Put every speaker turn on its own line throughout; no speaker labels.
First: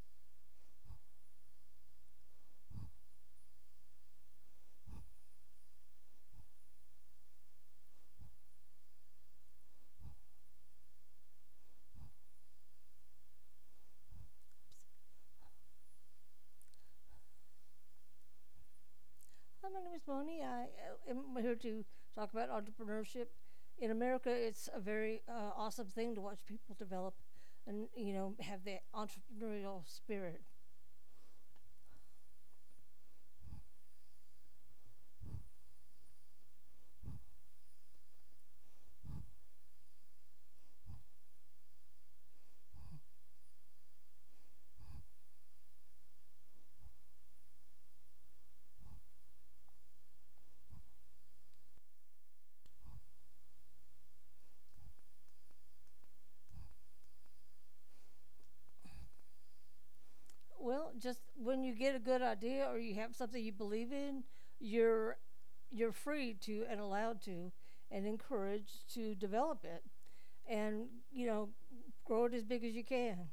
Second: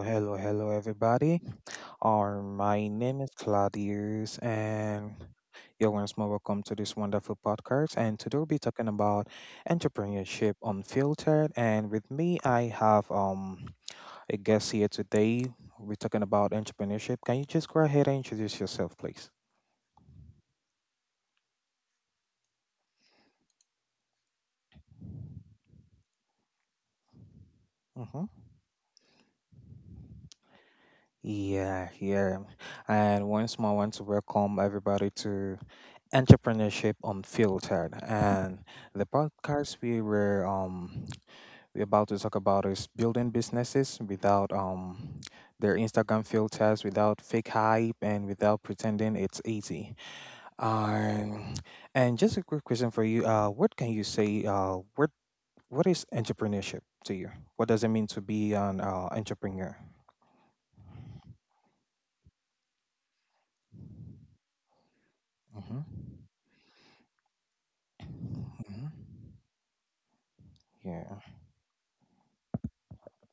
hello, hello, everybody. My name is Claudius, and you're once more welcome to this wonderful podcast. And today we'll be talking about entrepreneurship unfiltered. And with me, I have a guest here today. We're talking about entrepreneurship. Can you just go ahead and introduce yourself, please?
Hi, my name is Moni. I am here to talk about entrepreneurship. In America, it's a very awesome thing to watch people develop and, you
Mm-hmm.
know, have that entrepreneurial spirit.
Yeah, yeah. And once more, I want to welcome everybody to entrepreneurship unfiltered, and the podcast we were we about to talk about is building businesses without their Instagram filters, without fake hype, and without pretending it's easy. um and just a quick question for you. What can you say? What is entrepreneurship to you? What does it mean to be an entrepreneur?
Well, just when you get a good idea or you have something you believe in, you're
Mm-hmm.
you're free to and allowed to and
Mm-hmm.
encouraged to develop it and,
Yeah.
you know, grow it as big as you can.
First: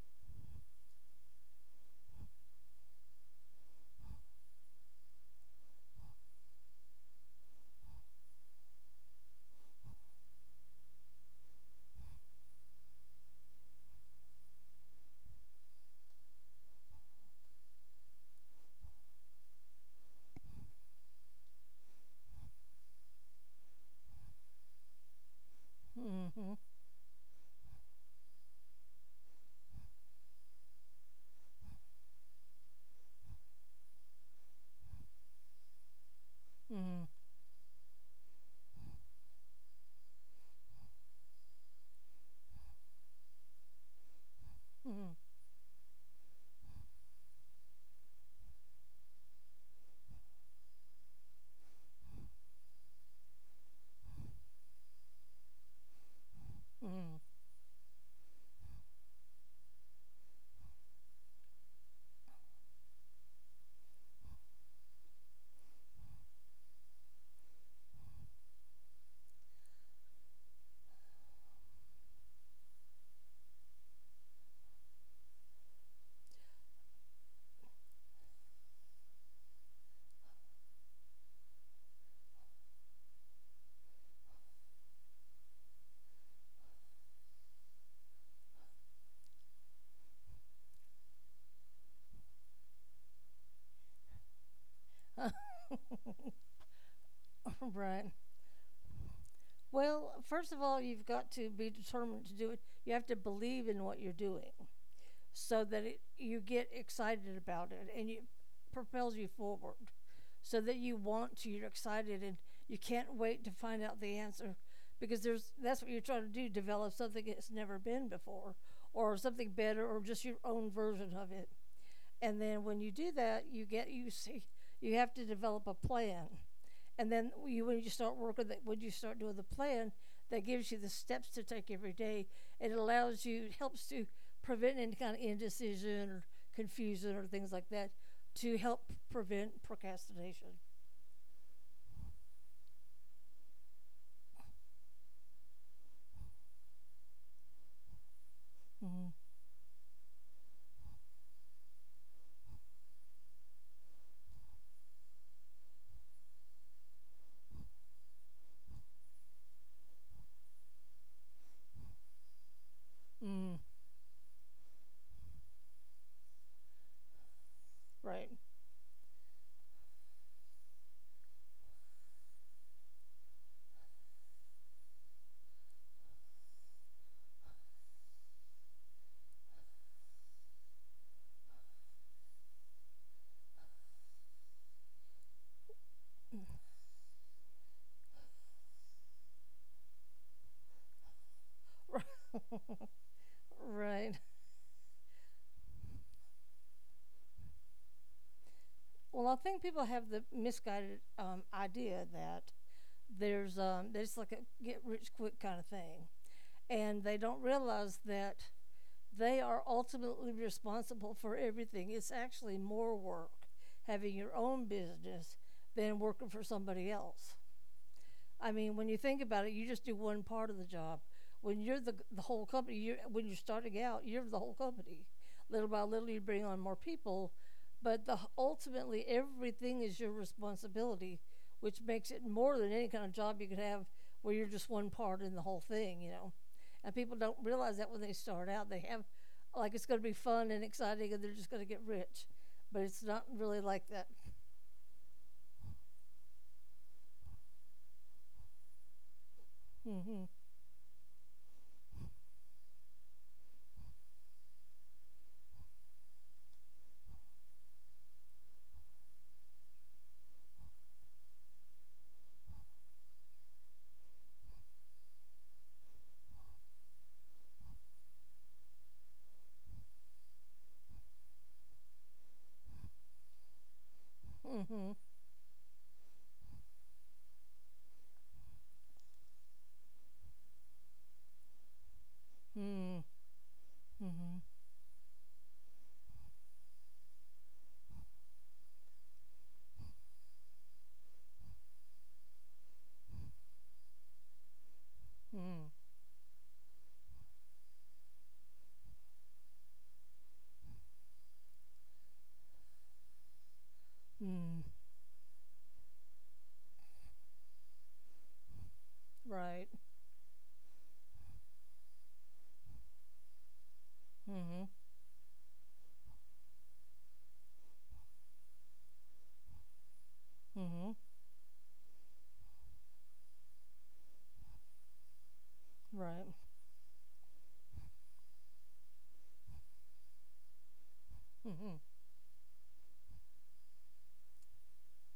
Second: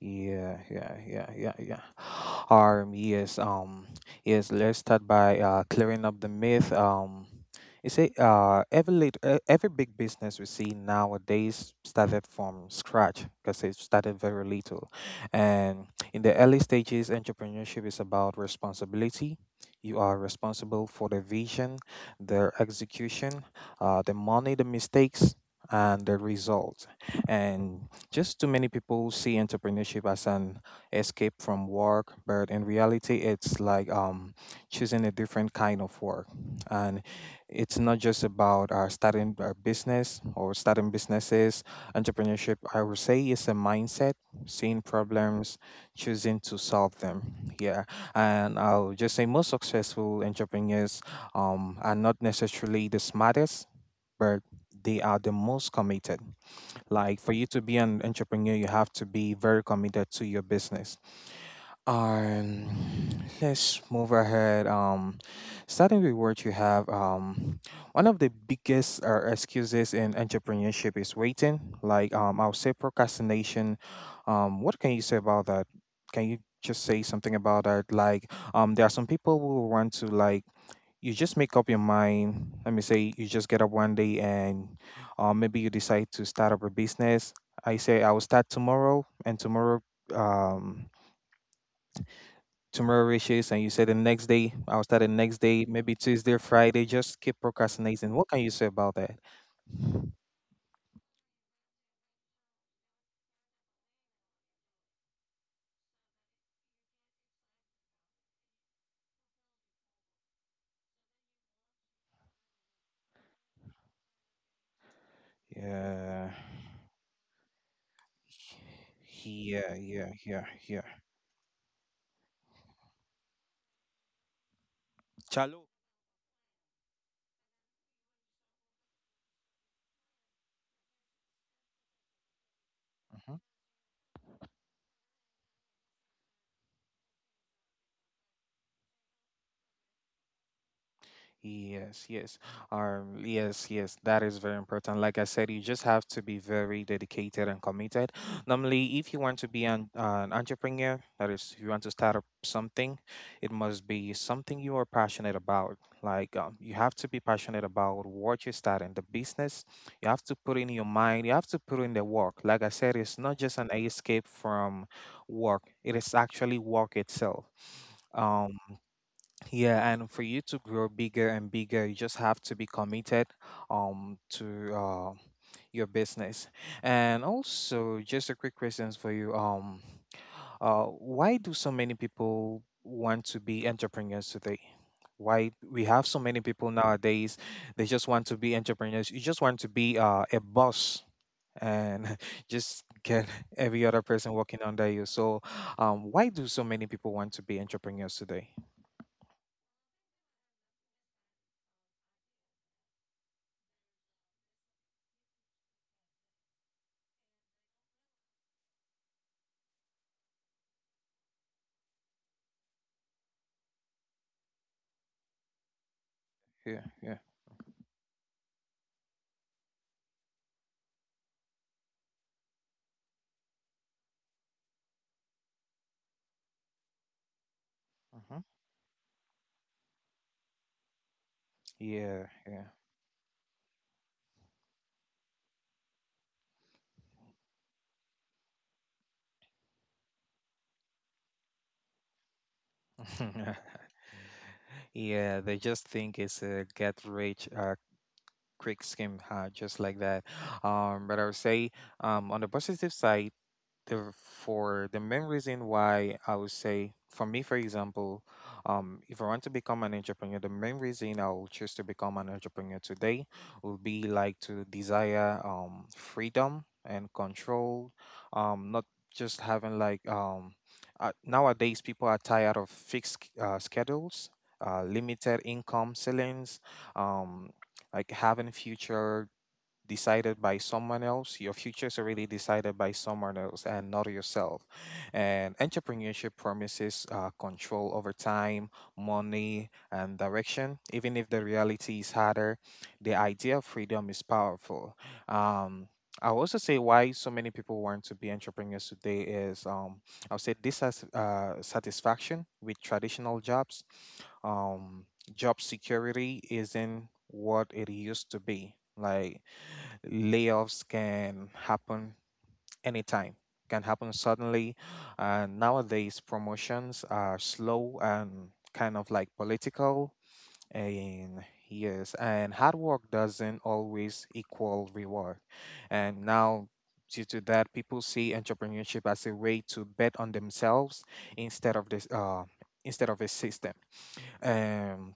Yeah, yeah, yeah, yeah, yeah. Um, yes, um, yes, let's start by clearing up the myth. You see, every big business we see nowadays started from scratch because it started very little. And in the early stages, entrepreneurship is about responsibility. You are responsible for the vision, the execution, the money, the mistakes, and the
Mm-hmm.
result. And just too many people see entrepreneurship as an escape from work, but in reality, it's like choosing a different kind of work.
Mm-hmm. Mm-hmm.
And it's not just about starting a business or starting businesses. Entrepreneurship, I would say, is a mindset: seeing
Mm-hmm.
problems, choosing to solve them. Yeah. And I'll just say most successful entrepreneurs are not necessarily the smartest, but they are the most committed. Like, for you to be an entrepreneur, you have to be very committed to your business. Um, let's move ahead. Starting with what you have. One of the biggest excuses in entrepreneurship is waiting. Like, I'll say procrastination. What can you say about that? Can you just say something about that? Like, there are some people who want to, like, you just make up your mind. Let me say you just get up one day and maybe you decide to start up a business. I say I will start tomorrow, and tomorrow, um, tomorrow reaches, and you say the next day, I'll start the next day, maybe Tuesday, or Friday. Just keep
Right.
procrastinating. What can you say about that?
Well, first of all, you've got to be determined to do it. You have to believe in what you're doing so that it, you get excited about it and it propels you forward so that you want to, you're excited and you can't wait to find out the answer because there's that's what you're trying to
Yeah.
do develop something that's never been before or something
Yeah,
better or
yeah,
just your
yeah,
own
yeah.
version of it. And then when you do that, you get you see you have to develop a
Chalo.
plan and then you, when you start working, that when you start doing the plan, that gives you the steps to take every day. It allows
Mhm.
you, helps to prevent any kind of indecision or confusion or things like that, to help prevent procrastination.
Yes, yes. Yes, yes, that is very important. Like I said, you just have to be very dedicated and committed. Normally, if
Mm-hmm.
you want to be an entrepreneur, that is, if you want to start up something, it must be something you are passionate about. Like, you have to be passionate about what you're starting, the business. You have to put in your mind, you have to put in the work. Like I said, it's not
Mm,
just an escape from work, it is actually work itself.
right.
Um, yeah, and for you to grow bigger and bigger, you just have to be committed to your business. And also, just a quick questions for you. Why do so many people want to be entrepreneurs today? Why we have so many people nowadays, they just want to be entrepreneurs. You just want to be a boss, and just get every other
Right.
person working under you. So, why do so many people want to be entrepreneurs today?
Well, I think people have the misguided idea that there's that it's like a get rich quick kind of thing, and they don't realize that they are ultimately responsible for everything. It's actually more work having your own business than working for
Yeah,
somebody
yeah.
else. I mean, when you think about it, you just do one part of the job. When you're the whole company, you when you're starting out, you're the whole company. Little by little, you bring on more people, but the,
Hmm.
ultimately, everything is your responsibility, which makes it
Yeah,
more
yeah.
than any kind of job you could have where you're just one part in the whole thing, you know. And people don't realize that when they start out, they have like it's going to be fun and exciting, and they're just going to get rich, but it's not really like that.
Yeah, they just think it's a get rich, quick skim, huh? Just like
Mm-hmm.
that. But I would say, on the positive side, the for the main reason, why I would say, for me, for example, if I want to become an entrepreneur, the main reason I will choose to become an entrepreneur today will be like to desire freedom and control, not just having like nowadays people are tired of fixed schedules,
Mm-hmm.
limited income ceilings, um, like having future decided by someone else. Your future is already decided by
Mm-hmm.
someone else and not
Mm-hmm.
yourself. And entrepreneurship promises control over time, money, and direction. Even if the reality is harder, the idea of freedom is powerful.
Mm-hmm.
Um, I'll also say why so many people want to be entrepreneurs today is, I'll say, dissatisfaction satisfaction with traditional jobs.
Mm,
um, Job security isn't what it used to be. Like,
right.
layoffs can happen anytime, can happen
Mhm.
suddenly, and nowadays promotions are slow and kind of like political,
Mhm.
and yes, and hard work doesn't always equal reward. And
Right.
now, due to that, people see entrepreneurship as a way to bet on themselves instead
Mhm.
of this instead of a system. um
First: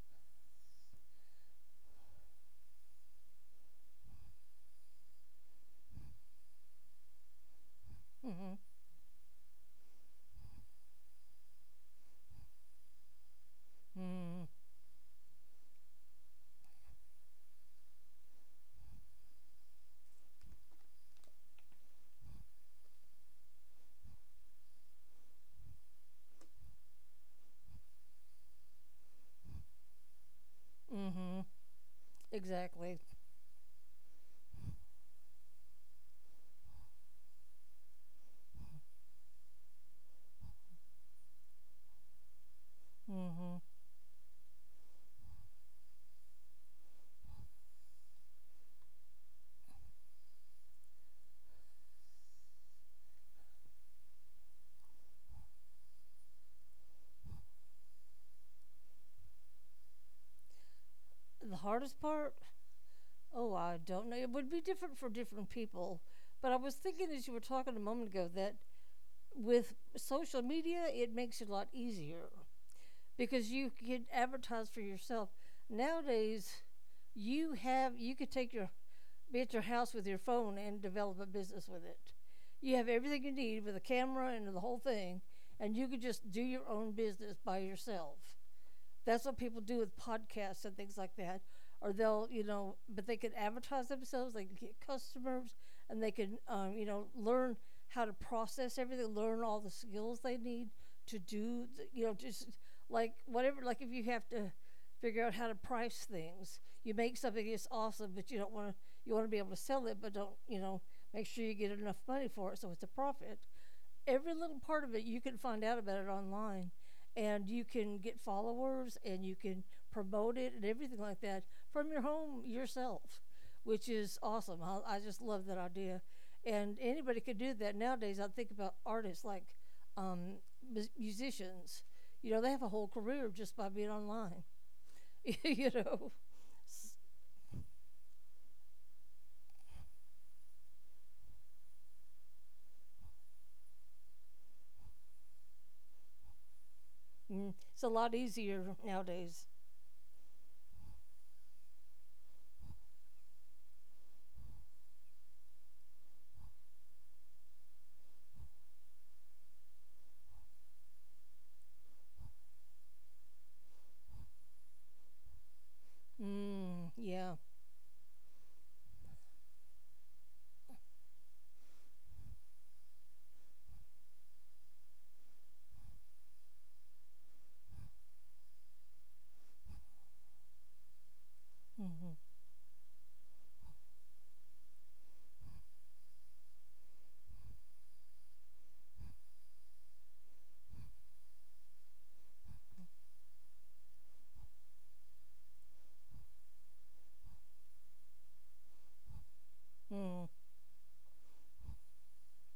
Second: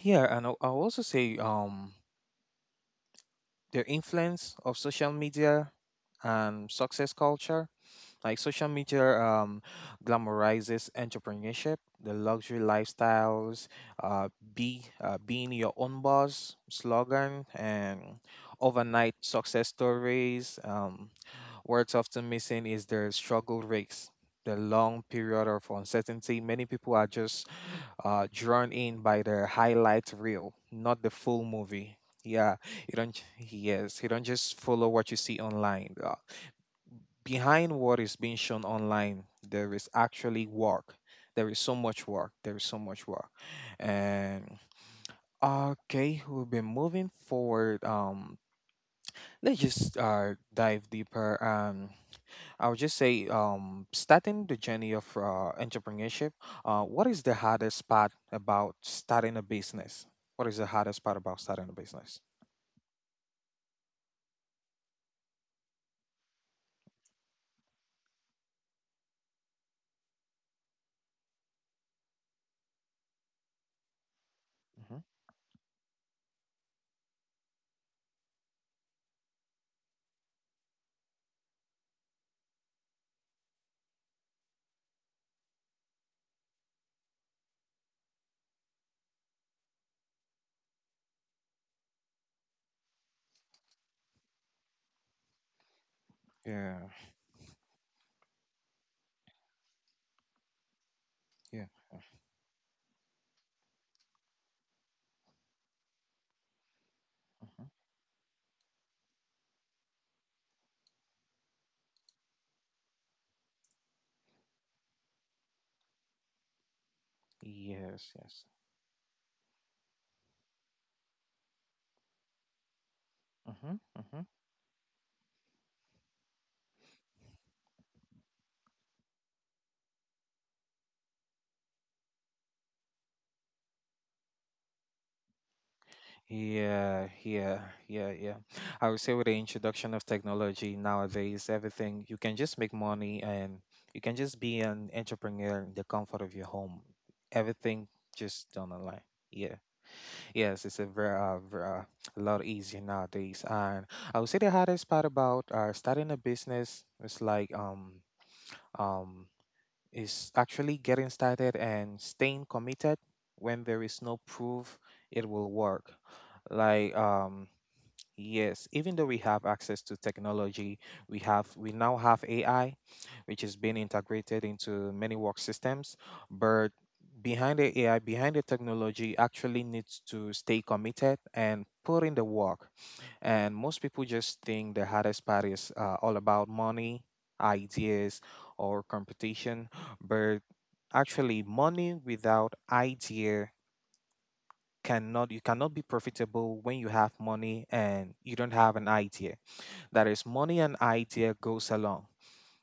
yeah, and I'll also say, their influence of social media and success culture. Like,
Mhm.
social media glamorizes entrepreneurship, the luxury lifestyles, uh,
Mm,
be being your own boss slogan, and overnight success stories. What's often missing is the struggle race, the long period of uncertainty. Many people are just drawn in by the highlight reel, not the full
mhm.
movie. Yeah, you
Exactly.
don't. J- yes, you don't just follow what you see online. Behind what is being shown online, there is actually work. There is so much work. There is so much work,
Mhm.
and okay, we'll be moving forward. Let's just dive deeper. I would just say, starting the journey of entrepreneurship. What is the hardest part about starting a business? What is the hardest part about
The
starting a
hardest
business?
part? Oh, I don't know. It would be different for different people. But I was thinking as you were talking a moment ago that with social media, it makes it a lot easier. Because you could advertise for
Hmm.
yourself. Nowadays, you have you could take your be at your house with your phone and develop a business with it. You have everything you need with a camera and the whole thing, and you could just do your own business by yourself. That's what people do with podcasts and things like that. Or they'll, you know, but they can advertise themselves, they can get customers, and they can,
Yeah,
you know, learn how to process everything, learn all the skills they need to
yeah.
do, the, you know, just like whatever, like if you have to figure out how to price things, you make something
Hmm.
that's awesome, but you don't want to, you want to be able to sell it, but don't, you know, make sure you get enough money for it so it's a profit every little part of it you can find out about it online and you can
Yes,
get
yes.
followers and you can promote it and everything like that from your home yourself
Hmm.
which is
Hmm.
awesome I just love that idea and anybody could do that nowadays I think about artists like um, musicians you know they have a whole career just by being online you know S-
Yeah, yeah, yeah, yeah. I would say with the introduction of technology nowadays, everything, you can just make money and you can just be an entrepreneur in the comfort of your home.
mm, it's
Everything
a lot
just done
easier
online.
nowadays
Yeah. Yes, it's a very, a lot easier nowadays. And I would say the hardest part about starting a business is like um is actually getting started and staying committed when there is no proof it will work. Like
mm, yeah
yes, even though we have access to technology, we now have AI, which is being integrated into many work systems. But behind the AI, behind the technology, actually needs to stay committed and put in
mm-hmm,
the work. And most people just think the hardest part is all about money, ideas, or competition. But actually, money without idea cannot, you cannot be profitable when you have money and you don't have an idea. That is,
mm,
money and idea goes along.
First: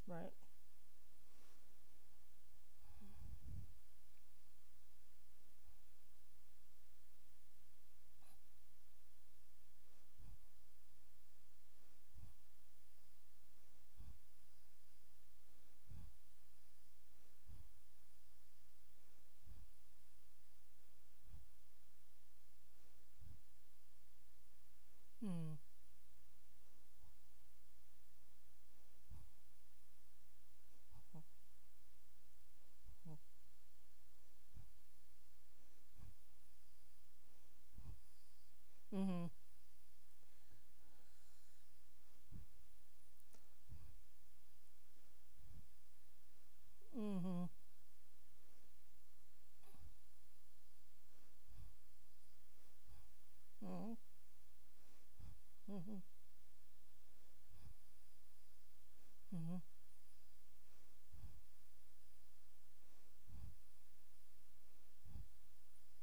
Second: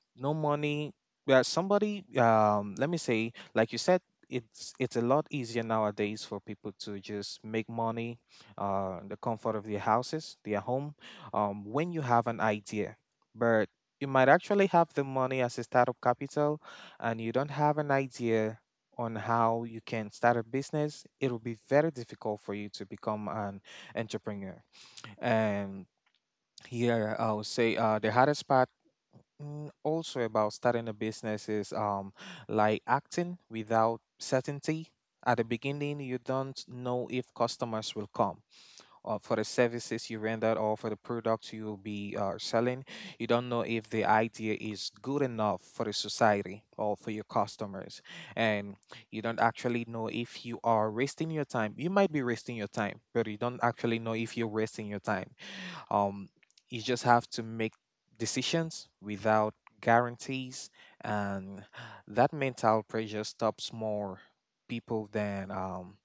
right.
No money, yeah, somebody, let me say, like you said, it's a lot easier nowadays for people to just make money in the comfort of their houses, their home, when you have an idea. But you might actually have the money as a startup capital, and you don't have an idea on how you can start a business. It will be very difficult for you to become an entrepreneur.
Mm.
And here, I would say the hardest part, mm, also about starting a business is, like, acting without certainty. At the beginning, you don't know if customers will come, or
Hmm.
for the services you render, or for the products you will be selling. You don't know if the idea is good enough for the society or for
Hmm.
your
Hmm.
customers, and you don't actually know if you are wasting your time. You might be wasting your time, but you don't
Hmm.
actually know if you're wasting your time. Um, you just have to make decisions without
Hmm.
guarantees, and that mental pressure stops more people than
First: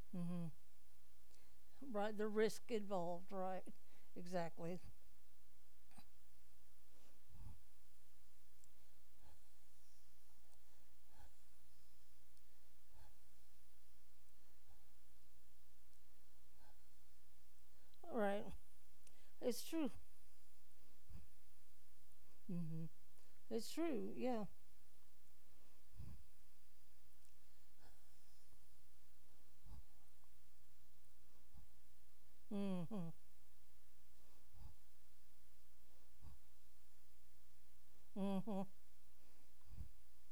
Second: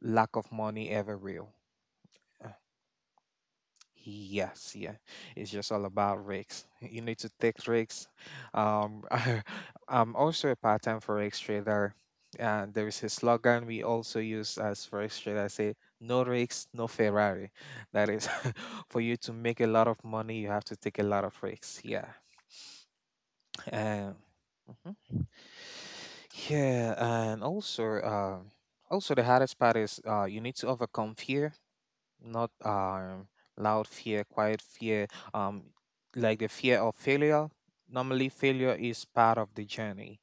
lack
Hmm.
of money ever will.
Right, the risk involved. Right,
Yes,
exactly.
yeah. It's just all about risks. You need to take risks. Um, I'm also a part-time forex trader, and there is a slogan we also use as forex trader. Say, no risks, no Ferrari. That is,
Right,
for you to
it's
make a
true.
lot of money, you have to take a lot of risks. Yeah.
Hmm. It's true.
Um,
Yeah.
mhm. Yeah, and also, also the hardest part is, you need to overcome fear, not
Hmm.
loud fear, quiet fear, um like the fear of failure. Normally,
Hmm.
failure is part of the journey.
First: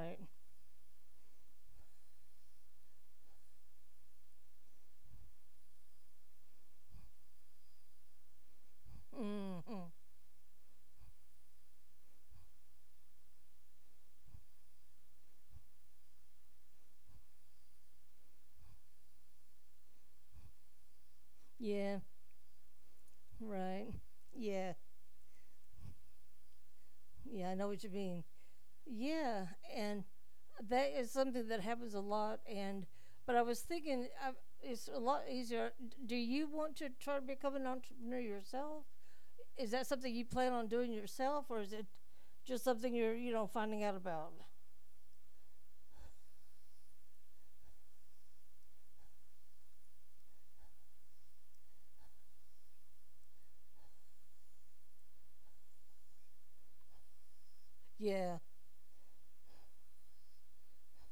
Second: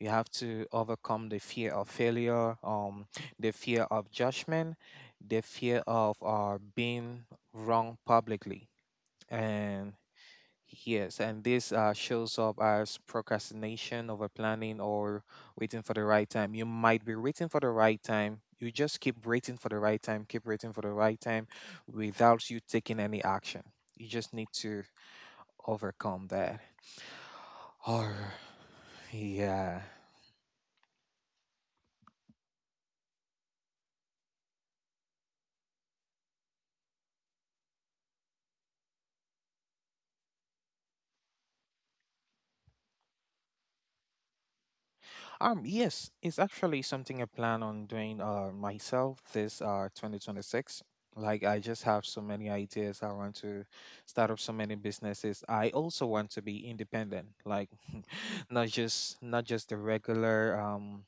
You have to overcome the fear of failure, the fear of judgment, the fear of being wrong publicly,
Hmm.
and yes, and this shows up as procrastination, over planning, or waiting for the right time. You might be waiting for the right time. You just keep waiting for the right time, keep waiting for the right time
Yeah.
without you taking any action.
Right.
You just need
Yeah.
to overcome that.
Yeah. I know what you
Or,
mean. Yeah,
yeah.
and that is something that happens a lot. And but I was thinking, I, it's a lot easier. D- Do you want to try to become an entrepreneur yourself? Is that something you plan on doing yourself, or is it just something you're, you know, finding out about?
Yes, it's actually something I plan on doing myself this 2026. Like, I just have so many ideas. I want to start up so many businesses. I also want to be independent, like
Yeah,
not just, not just the regular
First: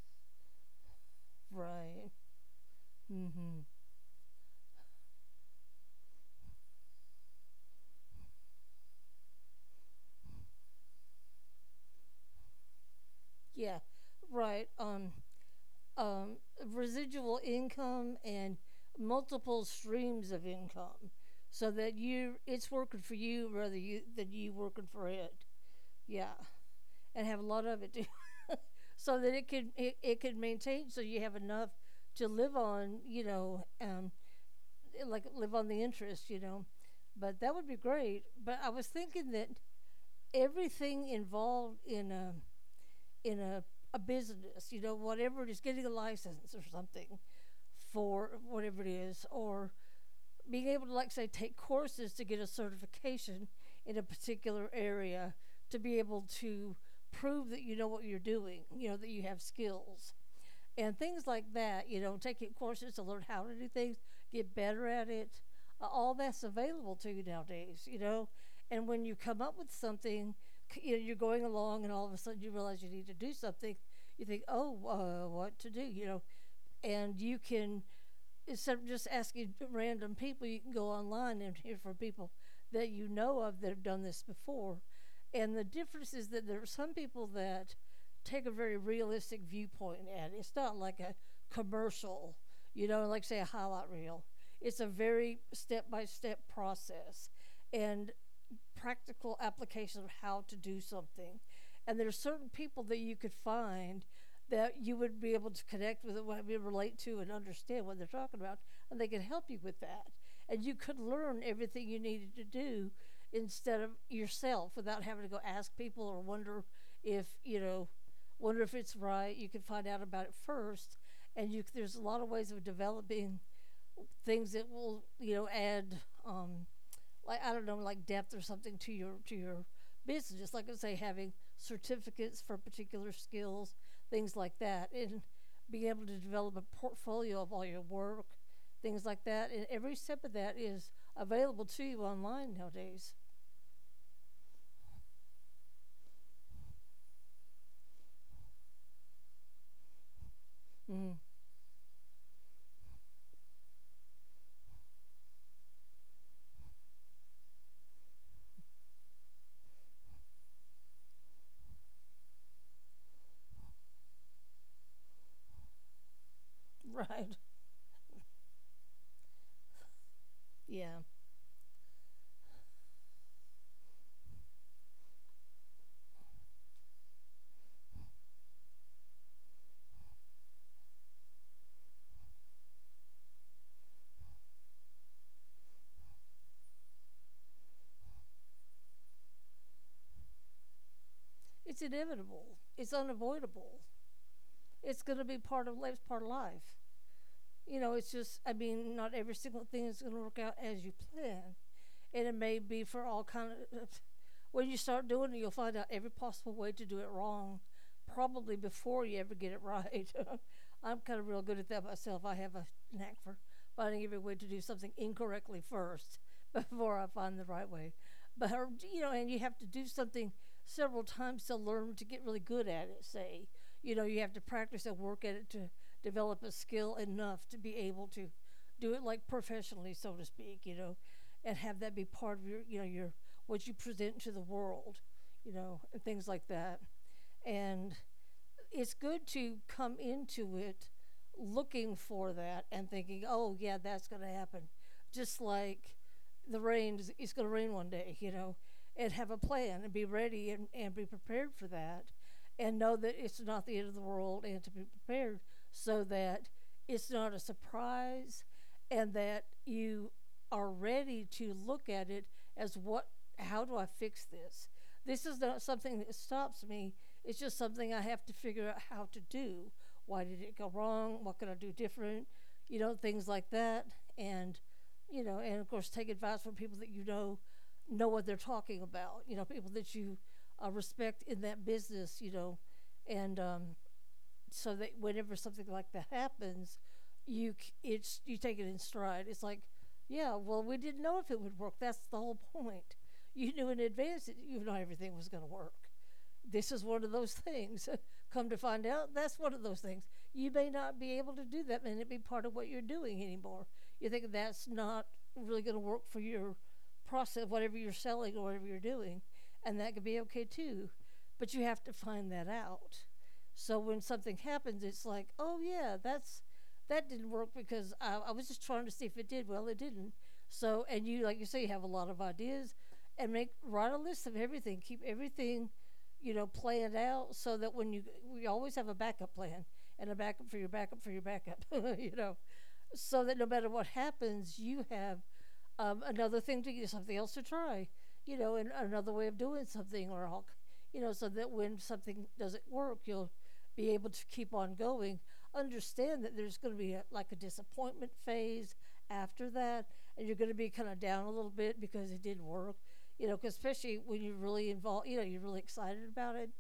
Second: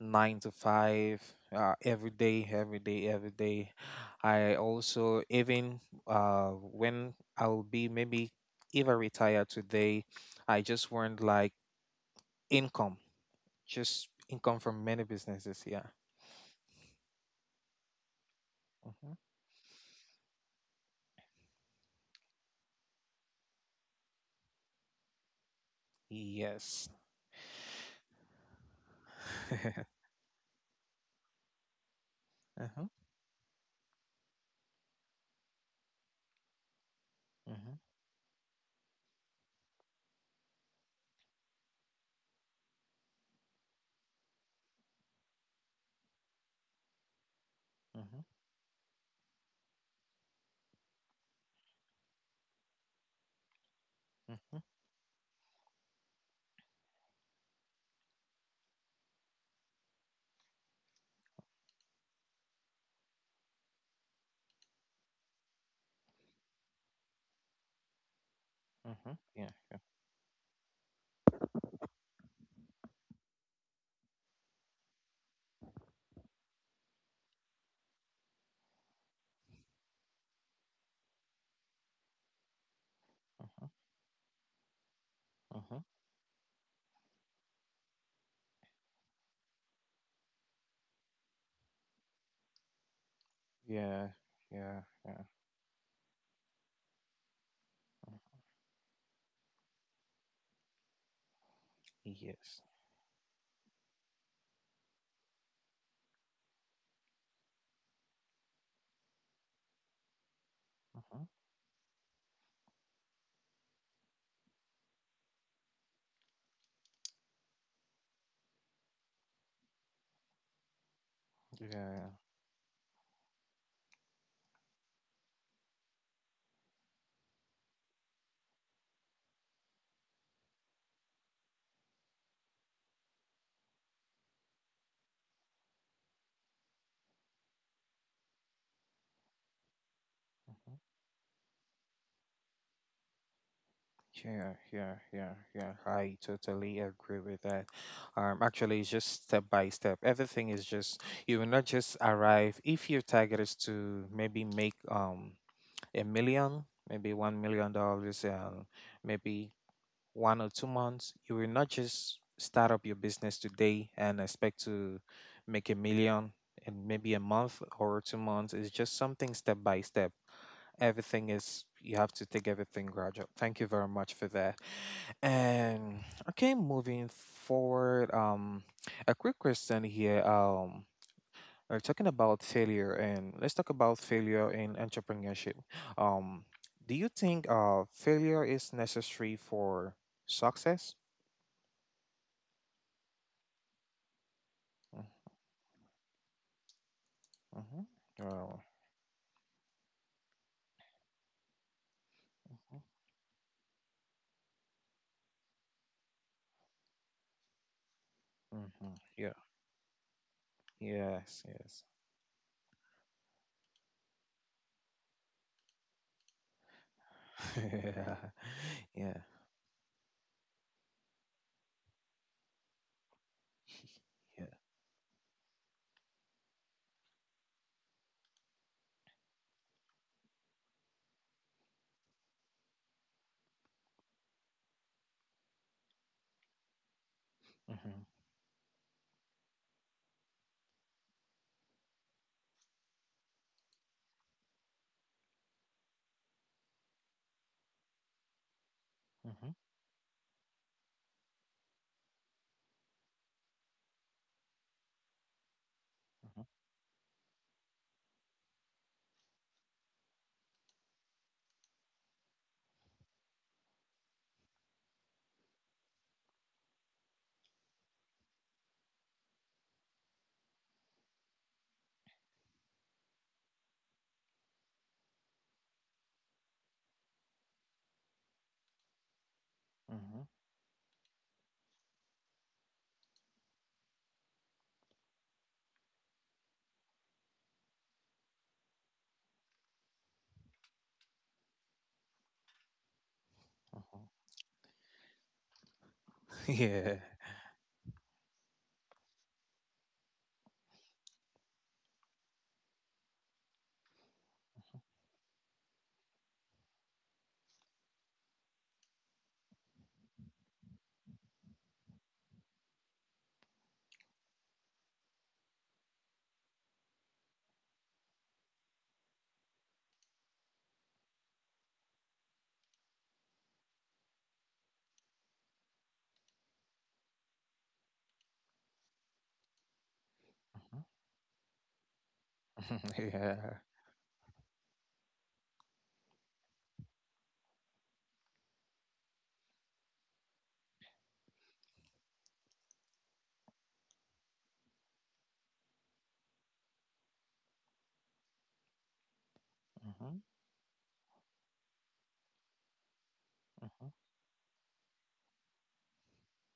9 to 5 every
right.
day, every day, every
Mm-hmm.
day. I also even when I will be maybe if I retire today, I just want like income,
Yeah,
just income
right.
from many businesses. Yeah.
Um, residual income and
Hmm.
multiple streams of income, so that you it's working for you rather you than you working for it. Yeah,
Yes.
and have a lot of it, too, so that it can
Uh-huh.
it, it can maintain, so you have enough to live on, like live on the interest, you know. But that would
Mm-hmm.
be great. But I was thinking that everything involved in a business, you know, whatever it is, getting a license or something
Mm-hmm.
for whatever it is, or being able to like say take courses to get a certification in a
Mm-hmm.
particular area to be able to prove that you know what you're doing, you know, that you have skills. And things like that, you know, taking courses to learn how to do things, get better at it. All that's available to you nowadays, you know. And when
Mm-hmm.
you come
Yeah.
up with something, you know, you're going along and all of a sudden you realize you need to do something. You think, oh, what to do, you know. And you can instead of just asking random people, you can go online and hear from people that you know of
Mm-hmm.
that have done this before. And the
Mm-hmm.
difference is that there are some people that take a very realistic viewpoint at it. It's not like a commercial, you know, like say a highlight
Yeah.
reel. It's
Yeah.
a
Yeah.
very step by step process. And
Mhm.
practical application of how to do something. And there are certain
Yes.
people that you could find that you would be able to connect with, what we relate to, and understand what they're talking about, and they could help you with that. And you could
Mm-hmm.
learn everything you needed to do instead of yourself without having to go ask people or wonder if you know wonder if it's right you can find out about it first and you there's a
Yeah.
lot of ways of developing things that will you know add um, like I don't know like depth or something to your business. Just like I say, having certificates for particular skills, things like that, and being able to develop a portfolio of all your work, things like that. And every step of that
Mm-hmm.
is available to you online nowadays.
Yeah, yeah, yeah, yeah, I totally agree with that. Actually, it's just step by step. Everything is just
Mm,
you will not just arrive. If your target is to maybe make a million, maybe $1 million, maybe 1 or 2 months, you will not just start up your business today and expect to make a million in maybe a
right?
month or 2 months. It's just something step by step.
Yeah,
Everything is, you have to take everything gradual. Thank you very much for that. And okay, moving forward, a quick question here. We're talking about failure, and let's talk about failure in entrepreneurship. Um, do you think failure is necessary for success?
it's inevitable. It's unavoidable. It's going to be part of life's part of life. You
Mm-hmm.
know, it's just I
Well,
mean, not every single thing is going to work out as you plan, and it may be for all kind of. When you start doing it, you'll find out every possible way to do it wrong, probably
hmm,
before you ever
yeah,
get it right. I'm kind of real
yes,
good at
yes,
that myself. I have a knack for finding every way to do something incorrectly first before I find the right way.
yeah,
But or, you know,
yeah,
and you have to do something several times to learn to get really good at it. Say, you know, you have to
yeah.
practice and work at it to develop a skill enough to be able to do it like professionally, so to speak. You know, and have that be part of your, you know, your what you present to the world. You know, and things like that. And
Mm-hmm.
it's good to come into it looking for that and thinking, oh, yeah, that's going to happen. Just like the rain is going to rain one day, you know, and have a plan and be ready and be prepared for that and know that it's not the end of the world and to be prepared so
Mm-hmm.
that it's not a surprise and that you are ready to look at it as what how do I fix this? This is not something that stops me. It's just something I have to figure out how to do. Why did it go wrong? What can I do different? You know, things like that. And you know, and of course take advice from people that you know what they're talking about. You know, people that you
Mm-hmm.
respect in that business. You know, and so that whenever something like that happens, you it's you take it in stride. It's like, yeah, well, we didn't know if it would work. That's the whole point. You knew in
Mm-hmm.
advance that you know everything was going to work. This is
Yeah.
one of those things. Come to find out, that's one of those things. You may not be able to do that, and it be part of what you're doing anymore. You think that's not really going to work for your process, whatever you're selling or whatever you're doing, and that could be okay too. But you have to find that out so when something happens, it's like, oh yeah, that's that didn't work because I was just trying to see if it did. Well, it didn't. So and you like you say you have a lot of ideas, and make write a list of everything. Keep everything, you know, play it out so that when you we always have a backup plan and a backup for your
Mm-hmm.
backup for your backup. You know, so that no
Yeah.
matter what happens, you have another thing to use, something else to try, you know, and another way of doing something, or I'll, you know, so that when something doesn't work, you'll be able to keep on going. Understand that there's going to be a, like a disappointment phase after that,
Mm-hmm.
and you're going to be kind of down a little bit because it didn't work, you know, 'cause
Mm-hmm.
especially when you're really involved, you know, you're really excited about it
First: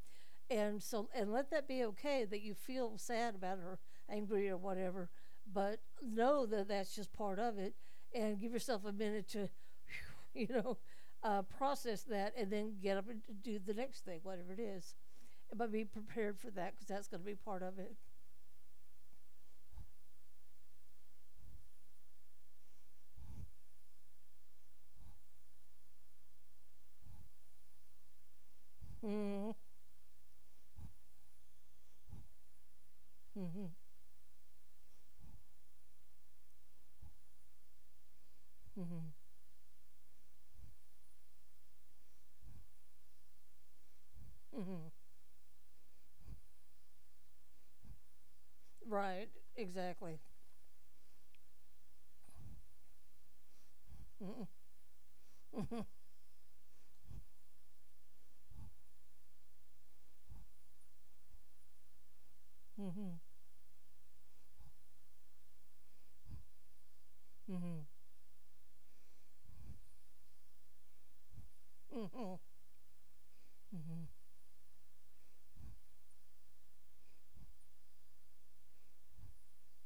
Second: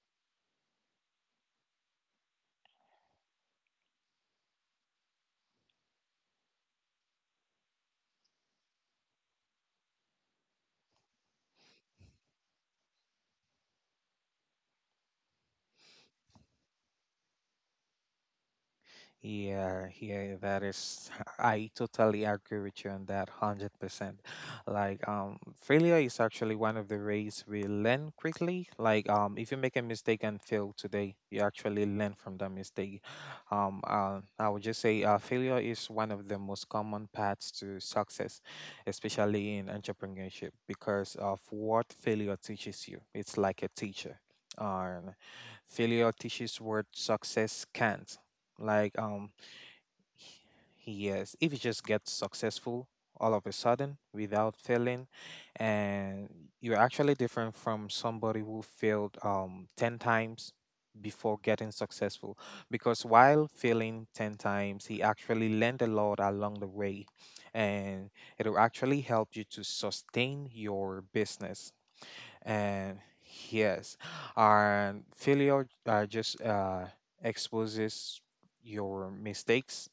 and so and let that be okay that you feel sad about it or angry or whatever but know that that's just part of it and give yourself a minute to you know process that and then get up and do the next thing whatever it is but be prepared for that because that's going to be part of it.
Yeah, yeah, that is. I totally agree with you on that, 100%. Like, failure is actually one of the ways we learn quickly. Like,
Mm-hmm,
if you make a mistake and fail today, you actually learn from that mistake.
mm-hmm,
I would just say, failure is one of the most common paths to success,
mm-hmm,
especially in entrepreneurship, because of what failure teaches you. It's like a teacher.
mm-hmm.
Um, failure teaches what success can't, like,
Right. Exactly.
yes, if you just get successful all of a sudden
Mm-hmm,
without failing,
mm-hmm,
and you're actually different from somebody who failed 10 times before getting successful, because
mm-hmm,
while failing 10 times, he actually learned a lot along the way,
mm-hmm,
and it'll actually help you to sustain your business.
mm-hmm,
And yes, and failure just exposes your mistakes.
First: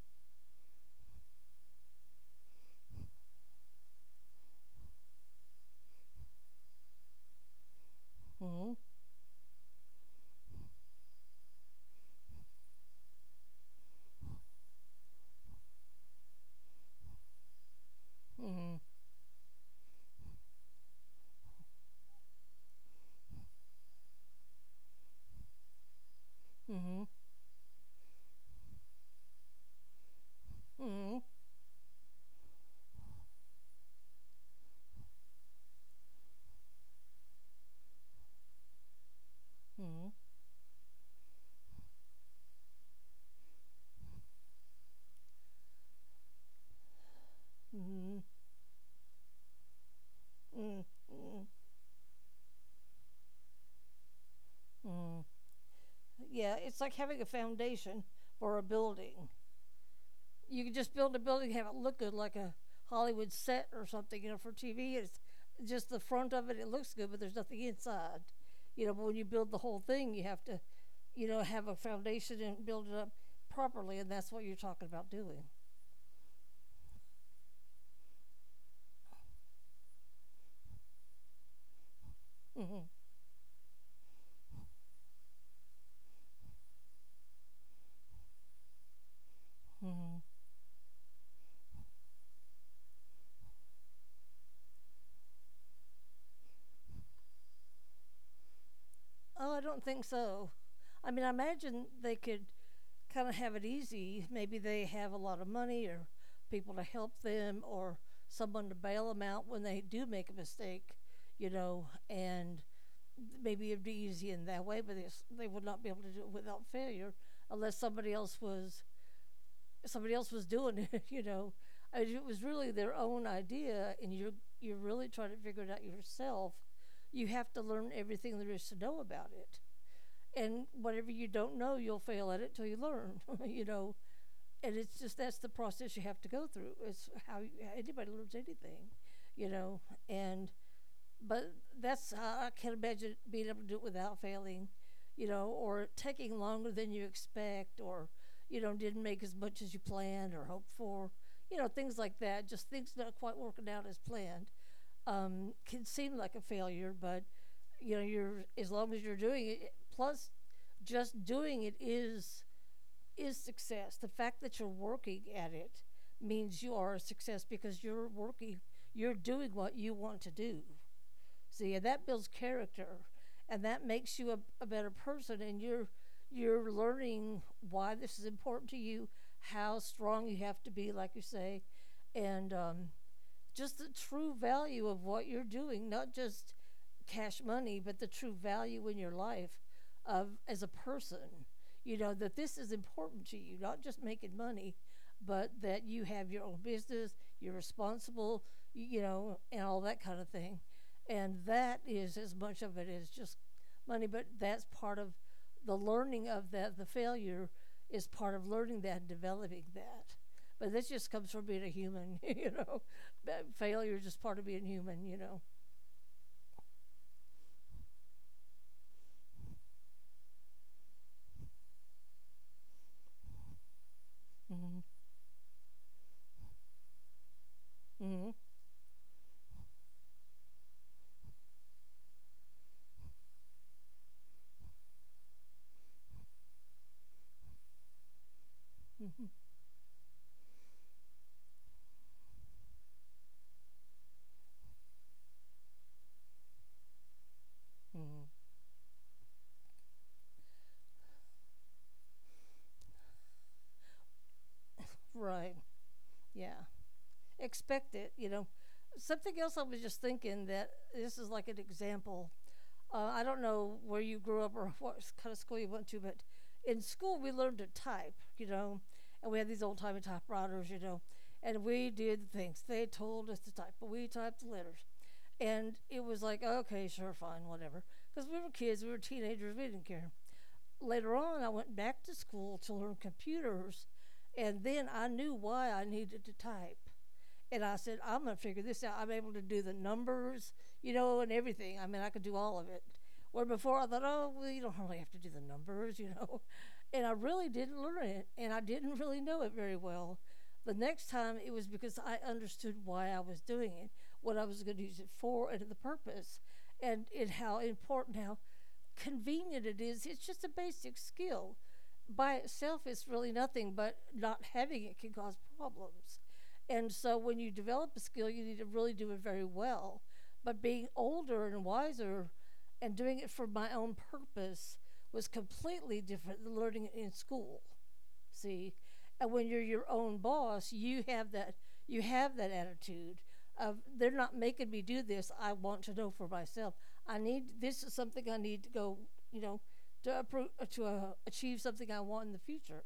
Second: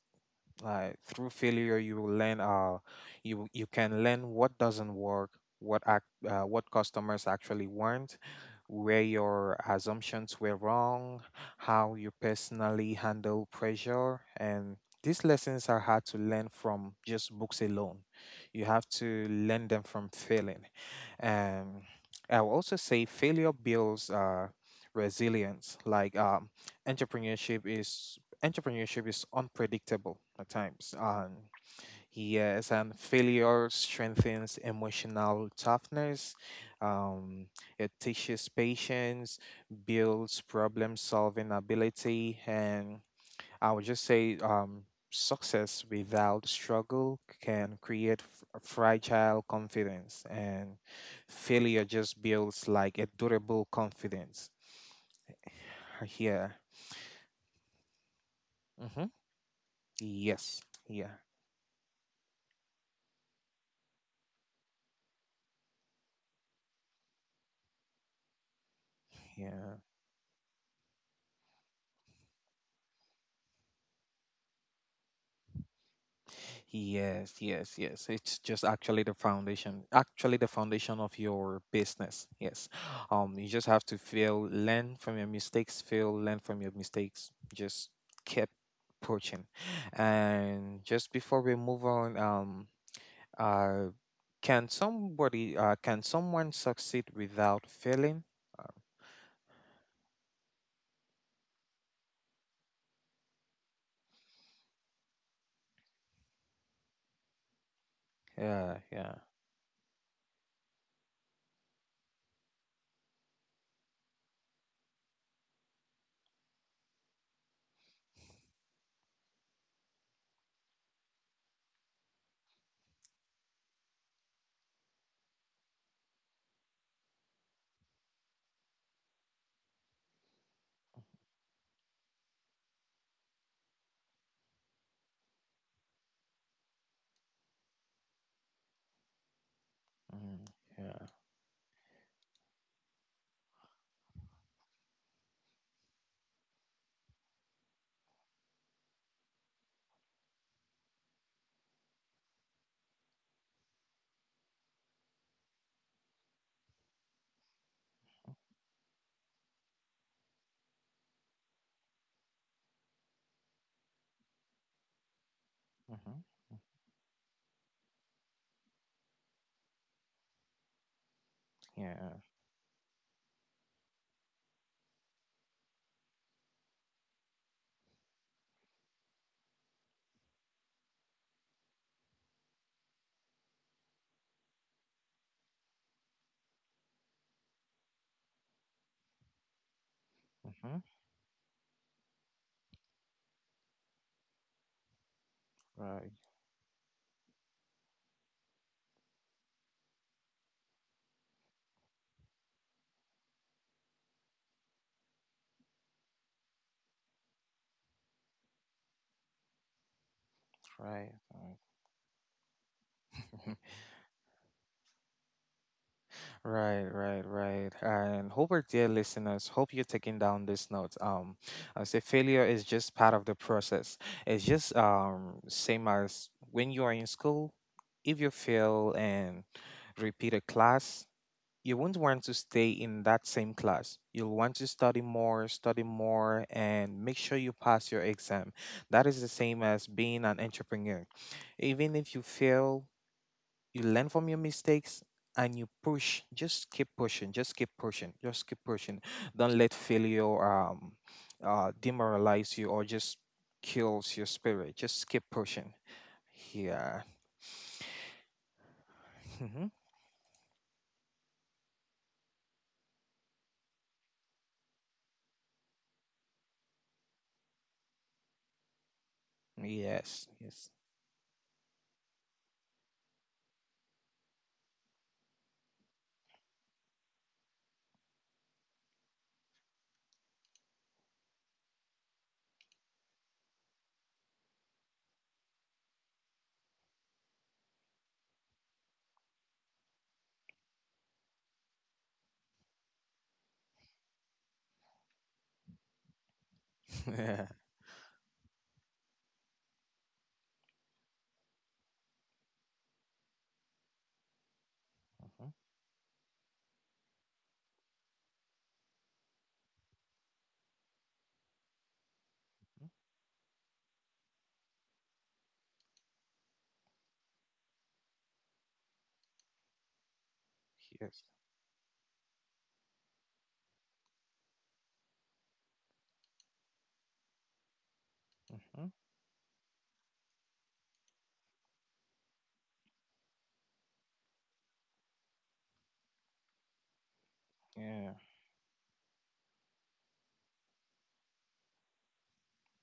Like, through failure you will learn, you can learn what doesn't work, what customers actually want,
mm-hmm,
where your assumptions were wrong, how you personally handle pressure. And these lessons are hard to learn from just books alone. You
mm-hmm,
have to learn them from failing. um, I will also say failure builds resilience. like um,
mm-hmm, mm-hmm.
entrepreneurship is entrepreneurship is unpredictable at times.
Mm-hmm.
Yes, and failure strengthens emotional toughness. Um, it teaches patience, builds problem solving ability, and I would just say success without struggle can create
Mm-hmm.
fragile confidence, and
Mm, mm,
failure just builds like a durable confidence.
mm.
Yeah.
Yeah, it's like having a foundation for a
Mm-hmm.
building.
Yes.
You can just
Yeah.
build a building, have it look good, like a Hollywood set or something, you know, for TV. It's just the front of it, it looks good, but there's nothing inside. You know, but when you build the
Yeah.
whole thing, you have to, you know, have a foundation and build it up properly, and that's what you're talking about doing.
Yes, yes, yes. It's just actually the foundation of your business. Yes.
Hmm.
You just have to feel, learn from your mistakes, feel, learn from your mistakes. Just keep pushing.
Hmm.
And just before we move on, uh, can somebody, can someone succeed without failing? Uh,
Oh, I don't think so. I mean, I imagine they could kind of have it easy. Maybe they have a lot of money or people to help them or someone to
yeah,
bail
yeah,
them out when they do make a mistake, you know, and maybe it'd be easy in that way, but it's, they would not be able to do it without failure unless somebody else was somebody else was doing it, you know. I mean, it was really their own idea and you're really trying to figure it out yourself. You have to learn everything there is to know about it. And whatever you don't know, you'll fail at it till you learn, you know and it's just that's the process you have to go through. It's how you, anybody learns anything, you know.
mm,
And
yeah.
but that's I can't imagine being able to do it without failing, you know, or taking longer than you expect, or you know didn't make as much as you planned or hoped for, you know, things like that. Just things not quite working out as planned can seem like a failure, but you know you're as long as you're doing it. Plus, just doing it is success. The fact that you're working at it
Mm-hmm.
means
Mm-hmm.
you are a success because you're working, you're doing what you want to do. See, and that
Yeah.
builds character, and that makes you a better person. And you're learning why this is important to you, how strong you have to be, like you say, and just the true value of what you're doing, not just cash money, but the true value in your life of as a
Mm-hmm.
person. You know that this is important to you, not just making money, but that you
Right,
have your own business, you're responsible, you know, and all that kind of thing. And that is as much of it as just money, but that's part of the learning of that. The failure is part of learning that and developing that. But this just
right,
comes from
right.
being a human, you know. Failure is just part of being human, you know.
Right, right, right. And hope our dear listeners, hope you're taking down these notes. I say failure is just part of the process. It's
Mm-hmm.
just same as when you are in school. If
Mm-hmm.
you fail and repeat a class, you won't want to stay in that same class. You'll want to study more, and make sure you pass your exam. That is
Mm-hmm.
the same as being an entrepreneur. Even if you fail, you learn from your mistakes, and you push, just keep pushing, just keep pushing,
Mm-hmm.
just keep pushing. Don't let failure demoralize you or just kills your spirit. Just keep
Right.
pushing.
Yeah.
Yeah.
Expect it, you know. Something
Hmm.
else I was just thinking that this is like an example I don't know where you grew up or what kind of school you went to, but in school we learned to type, you know, and we had these old timey
Yes, yes.
typewriters, you know, and we did things. They told us to type, but we typed the letters. And it was like, okay, sure, fine, whatever. Because we were kids, we were teenagers, we didn't care later on, I went back to school to learn computers, and then I knew why I needed to type. And I said, I'm going to figure this out. I'm able to do the numbers, you know, and everything. I mean, I could do all of it. Where before I thought, oh, well, you don't really have to do the numbers, you know. And I really
Yeah.
didn't learn it, and I didn't really know it very well. The next time it was because I understood why I was doing it, what I was going to use it for,
Mhm.
and the purpose, and how important, how convenient it is. It's just a basic skill. By itself, it's really nothing, but not having it can cause problems. And so when you develop a skill, you need to really do it very well. But being
Mhm. Yes.
older and wiser and doing it for my own purpose was completely different than learning it in school. See,
Hmm.
and when you're your own boss, you have that attitude of they're not making me do this. I want to know for myself. I need this is
Yeah.
something I need to go. You know, to achieve something I want in the future,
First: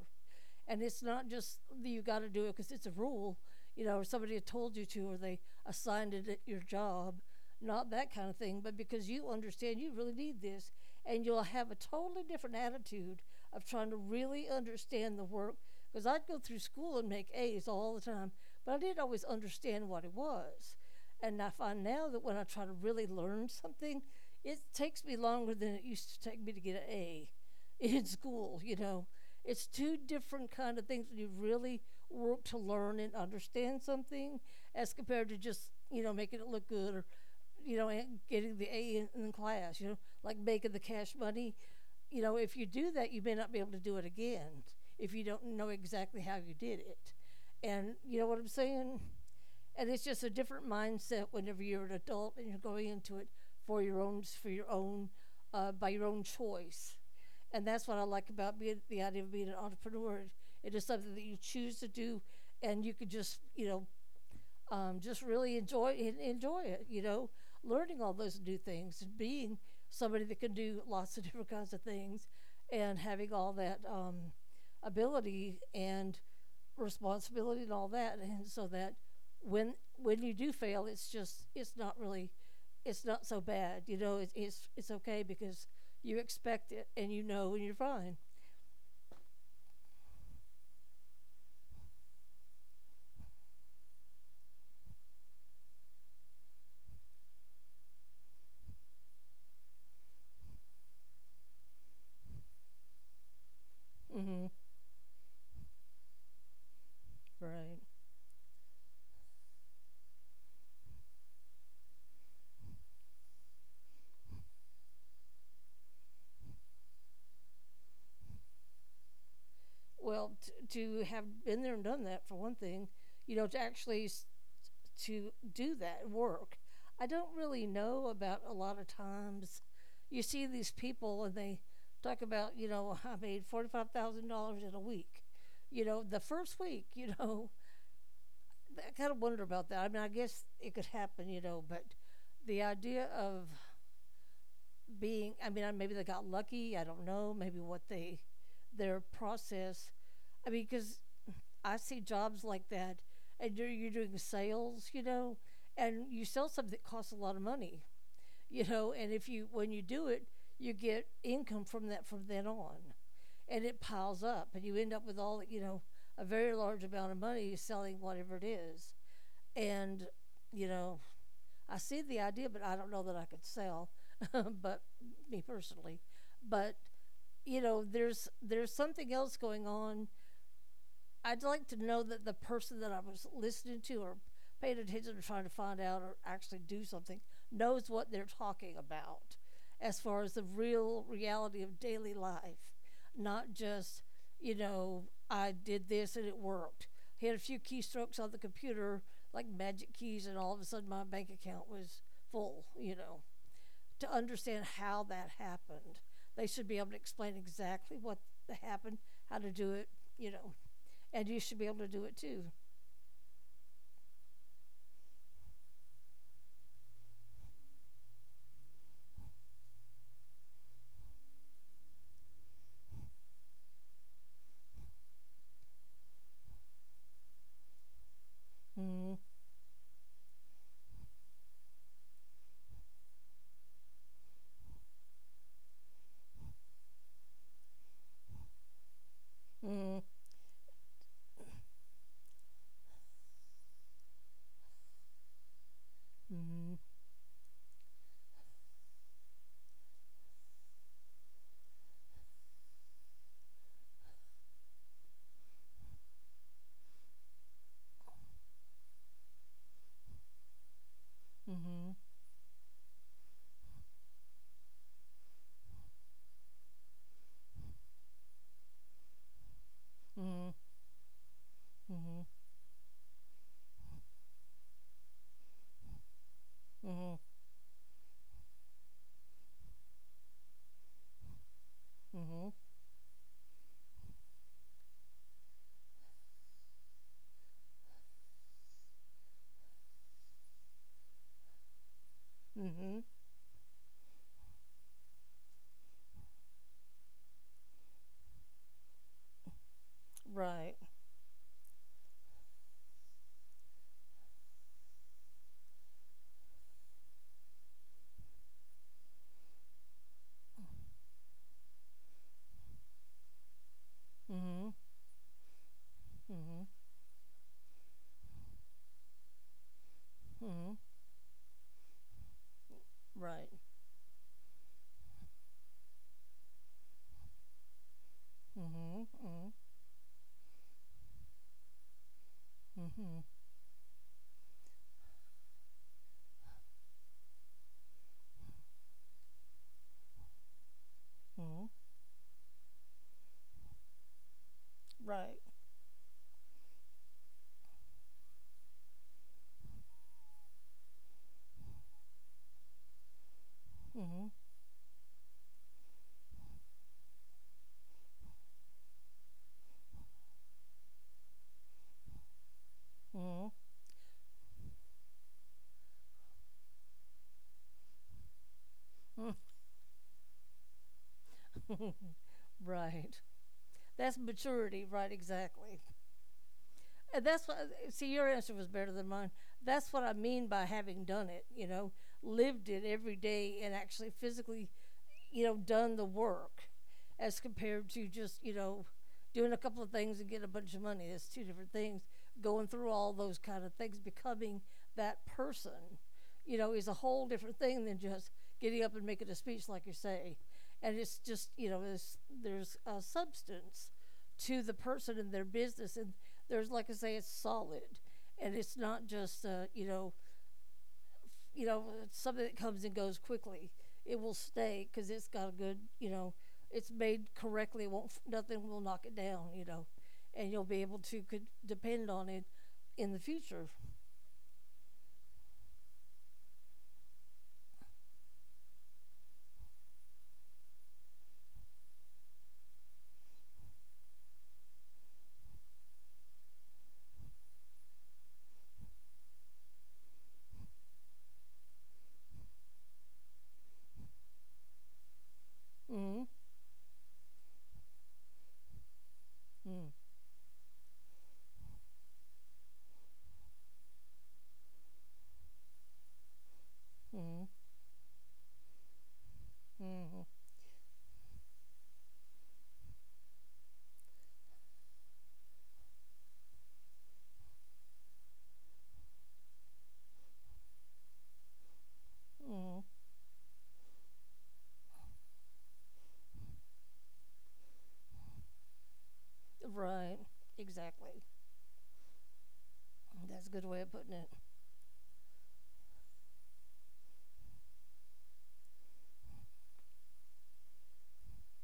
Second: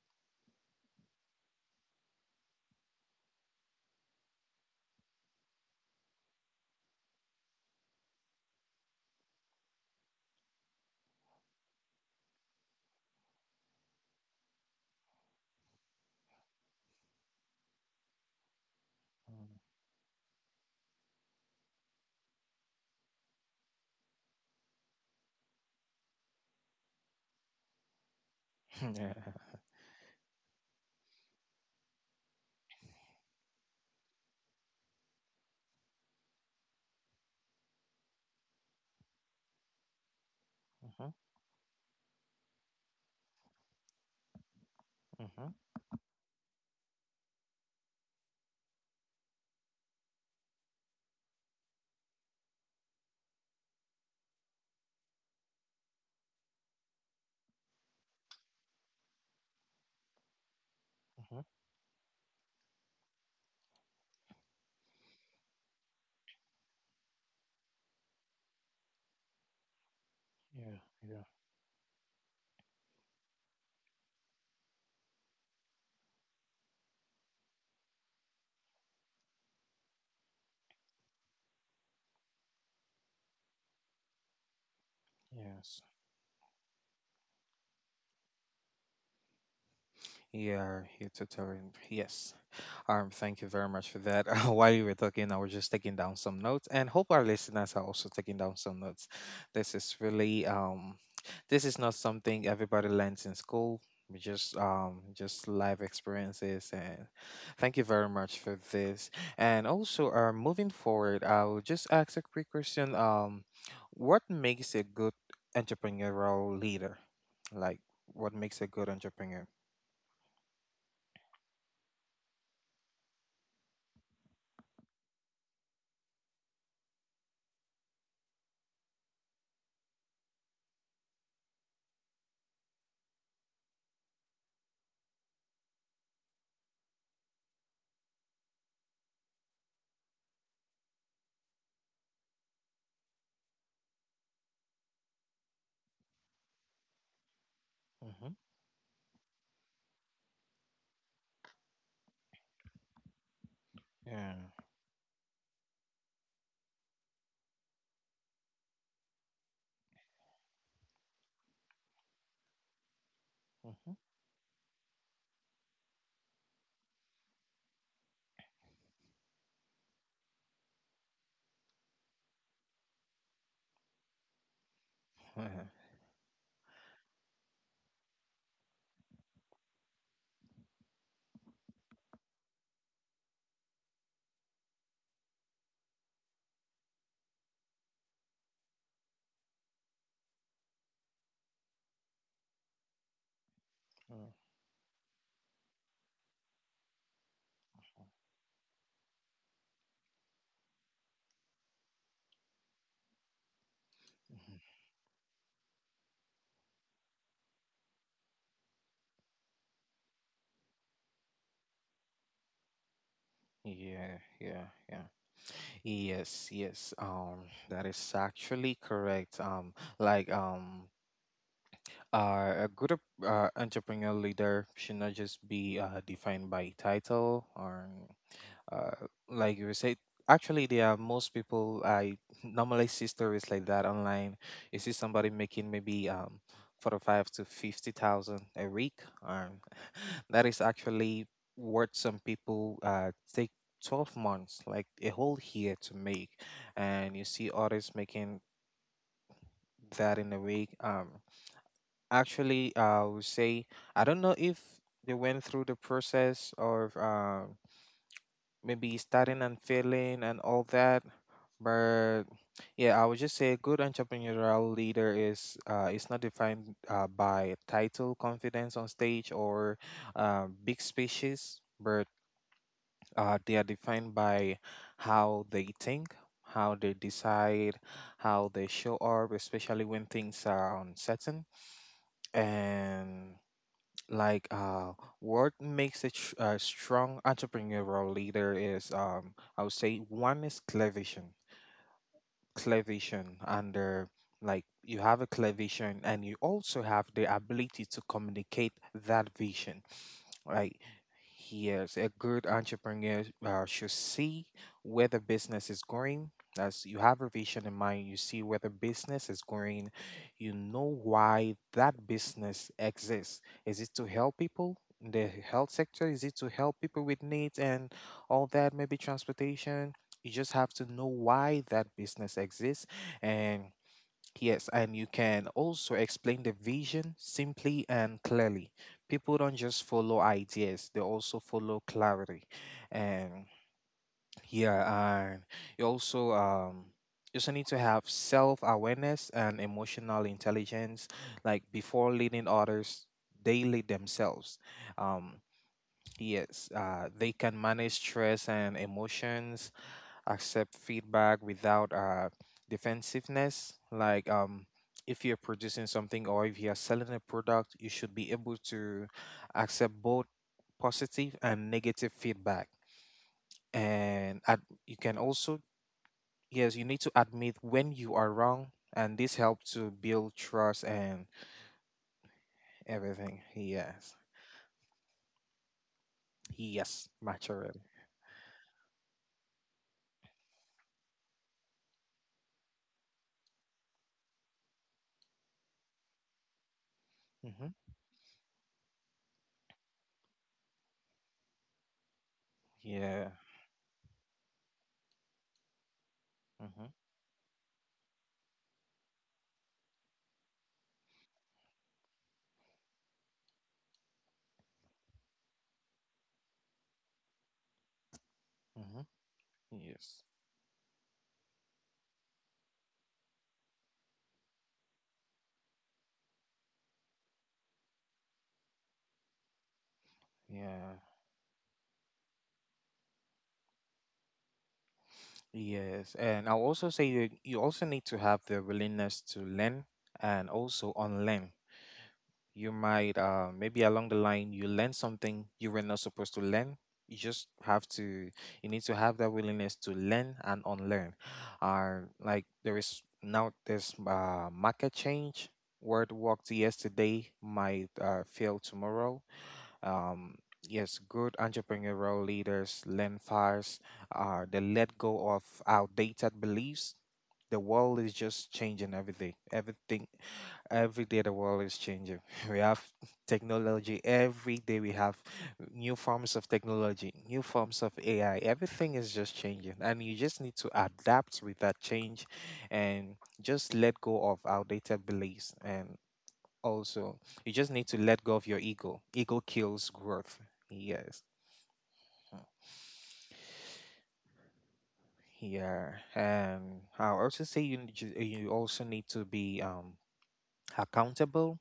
and it's not just that you got to do it because it's a rule you know, or somebody had told you to, or they assigned it at your job, not that kind of thing, but because you understand you really need this, and you'll have a totally different attitude of trying to really understand the work. Because I'd go through school and make A's all the time, but I didn't always
Mm.
understand what it was. And I find now that when I try to really learn something, it takes me longer than it used to take me to get an A. In school, you know.
Yeah.
It's two different kind of things when you really work to learn and understand something as compared to just, you know, making it look good or, you know, getting the A in class, you know, like making the
Hmm.
cash money. You know, if you do that, you may not be able to do it again if you don't
Hmm.
know exactly how you did it. And you know what I'm saying? And it's just a different mindset whenever you're an adult and you're going into it for your own by your own choice and that's what I like about being the idea of being an entrepreneur it is something that you
Hmm.
choose to do and you could just you know just really enjoy enjoy it. You know, learning all those new things, being somebody that can
Yeah,
do lots
yeah,
of different kinds of things, and having all that ability and responsibility and all that, and so that when you do fail, it's just it's not really it's not so bad. You know, it's okay because
yes,
you expect it and you know and you're fine.
yeah, you totally, yes. Thank you very much for that. While you were talking, I was just taking down some notes, and hope our listeners are also taking down some notes. This is really this is not something everybody learns in school. We
Hmm.
just life experiences, and thank
Right.
you very much for this. And also, moving forward, I'll just ask a quick question. What makes a good entrepreneurial leader? Like, what makes a good entrepreneur?
Well, to have been there and done that for one thing, you know, to actually to do that work. I don't really know about a lot of times you see these people and they talk about, you know, I made $45,000 in a week. You know, the first week, you know, I kind of wonder about that. I mean, I guess it could happen, you know, but the idea of being, I mean, maybe they got lucky. I don't know. Maybe what they,
Mm-hmm.
their process. I mean, because I see jobs like that, and you're doing
Yeah.
sales, and you sell something that costs a lot of money, and if you when you do it, you get income from that from then on, and it piles up, and you end up with all a very large amount of money selling whatever it is, and you know I see the idea, but I don't know that I could sell, but me
Mm-hmm.
personally, but there's something else going on. I'd like to know that the person that I was listening to or paying attention to trying to find out or actually do something knows what they're talking about as far as the real reality of daily life, not just, you know, I did this and it worked. He had a few keystrokes on the computer, like magic keys, and all of a sudden my bank account was full, to understand
Mm-hmm.
how that happened. They should be able to explain exactly what happened, how to do it, you know, and you should be able to do it too.
Yeah, yeah, yeah. Yes, yes. That is actually correct. A good entrepreneur leader should not just be defined by title or uh,
Mm.
like you say, actually there are most people I normally see stories like that online. You see somebody making maybe 45 to 50,000 a week. um,
Mm.
that is actually what some people take 12 months, like a whole year, to make,
Mm.
and you see others making that in a week. Actually I would say I don't know if they went through the process of maybe starting and failing and all that.
Mhm.
But yeah, I would just say a good entrepreneurial leader is not defined by title, confidence on stage, or
Mhm.
big speeches, but they are defined by how they think, how
Mhm.
they
Mhm.
decide, how they show up, especially when things are uncertain.
Mhm.
And like uh what makes a, a strong entrepreneurial leader is, I would say one is clear vision, clear
Mhm.
vision and like, you have a clear vision and you also have the ability to communicate that vision.
Right.
Like, yes, a good entrepreneur should see where the business is going. As you have a vision in mind, you see where the business is going. You know why that business exists. Is it to help
Mhm.
people in the health sector? Is it to
Mhm.
help people with needs and all that? Maybe transportation. You just
Mhm.
have to know why that business exists,
Right.
and yes, and you can also explain the vision simply and clearly.
Mhm.
People
Mhm.
don't just follow ideas, they also follow clarity.
Mhm.
And yeah, and you also um you also need to have self-awareness and emotional intelligence.
Mhm.
Like, before leading others, they lead themselves.
Right.
Um yes, they can manage stress and emotions, accept feedback without defensiveness.
Mhm.
Like, if you're producing something or if you're selling a product, you should be able to accept both positive and negative feedback.
Mhm.
And you can also, yes, you need to admit when you are wrong. And this helps to build trust and
Right.
everything.
That's
Yes.
maturity, right? Exactly.
Yes,
And that's what,
maturity.
see, your answer was better than mine. That's what I mean by having done it, lived it every day and actually physically done the work as
Mm-hmm.
compared to just, doing a couple of things and getting a bunch of money. It's two different things. Going through all
Yeah.
those kind of things, becoming that person, is
Mm-hmm.
a whole different thing than just getting up and making a speech, like you say. And it's just, there's a substance to the person and their business. And there's, like I say, it's solid. And it's not
Mm-hmm.
just,
Yes.
it's something that comes and goes quickly. It will stay because it's got a good, it's made correctly. It won't nothing will knock it down, and you'll be able
Yeah.
to could depend on it in the future.
Yes, and I'll also say that you also need to have the willingness to learn and also unlearn. You might, maybe along the line, you learn something you were not supposed to learn. You just have to, you need to have that willingness to learn and unlearn. Like, there is now this market change. What
Mm-hmm.
worked yesterday might fail tomorrow.
Mm-hmm.
um, yes, good entrepreneurial leaders learn fast. They let go of outdated beliefs. The world is just changing every day. Everything,
Mm-hmm.
every day, the world is changing. We have technology every day. We have new forms of technology, new forms of AI. Everything is just changing, and you just need to adapt with that change,
Mm-hmm.
and just let go of outdated beliefs and also. You just need to let go of your ego. Ego kills
Right.
growth.
Exactly.
Yes. Mm.
That's a good way of putting it.
Yeah. I'll also say you you also need to be accountable.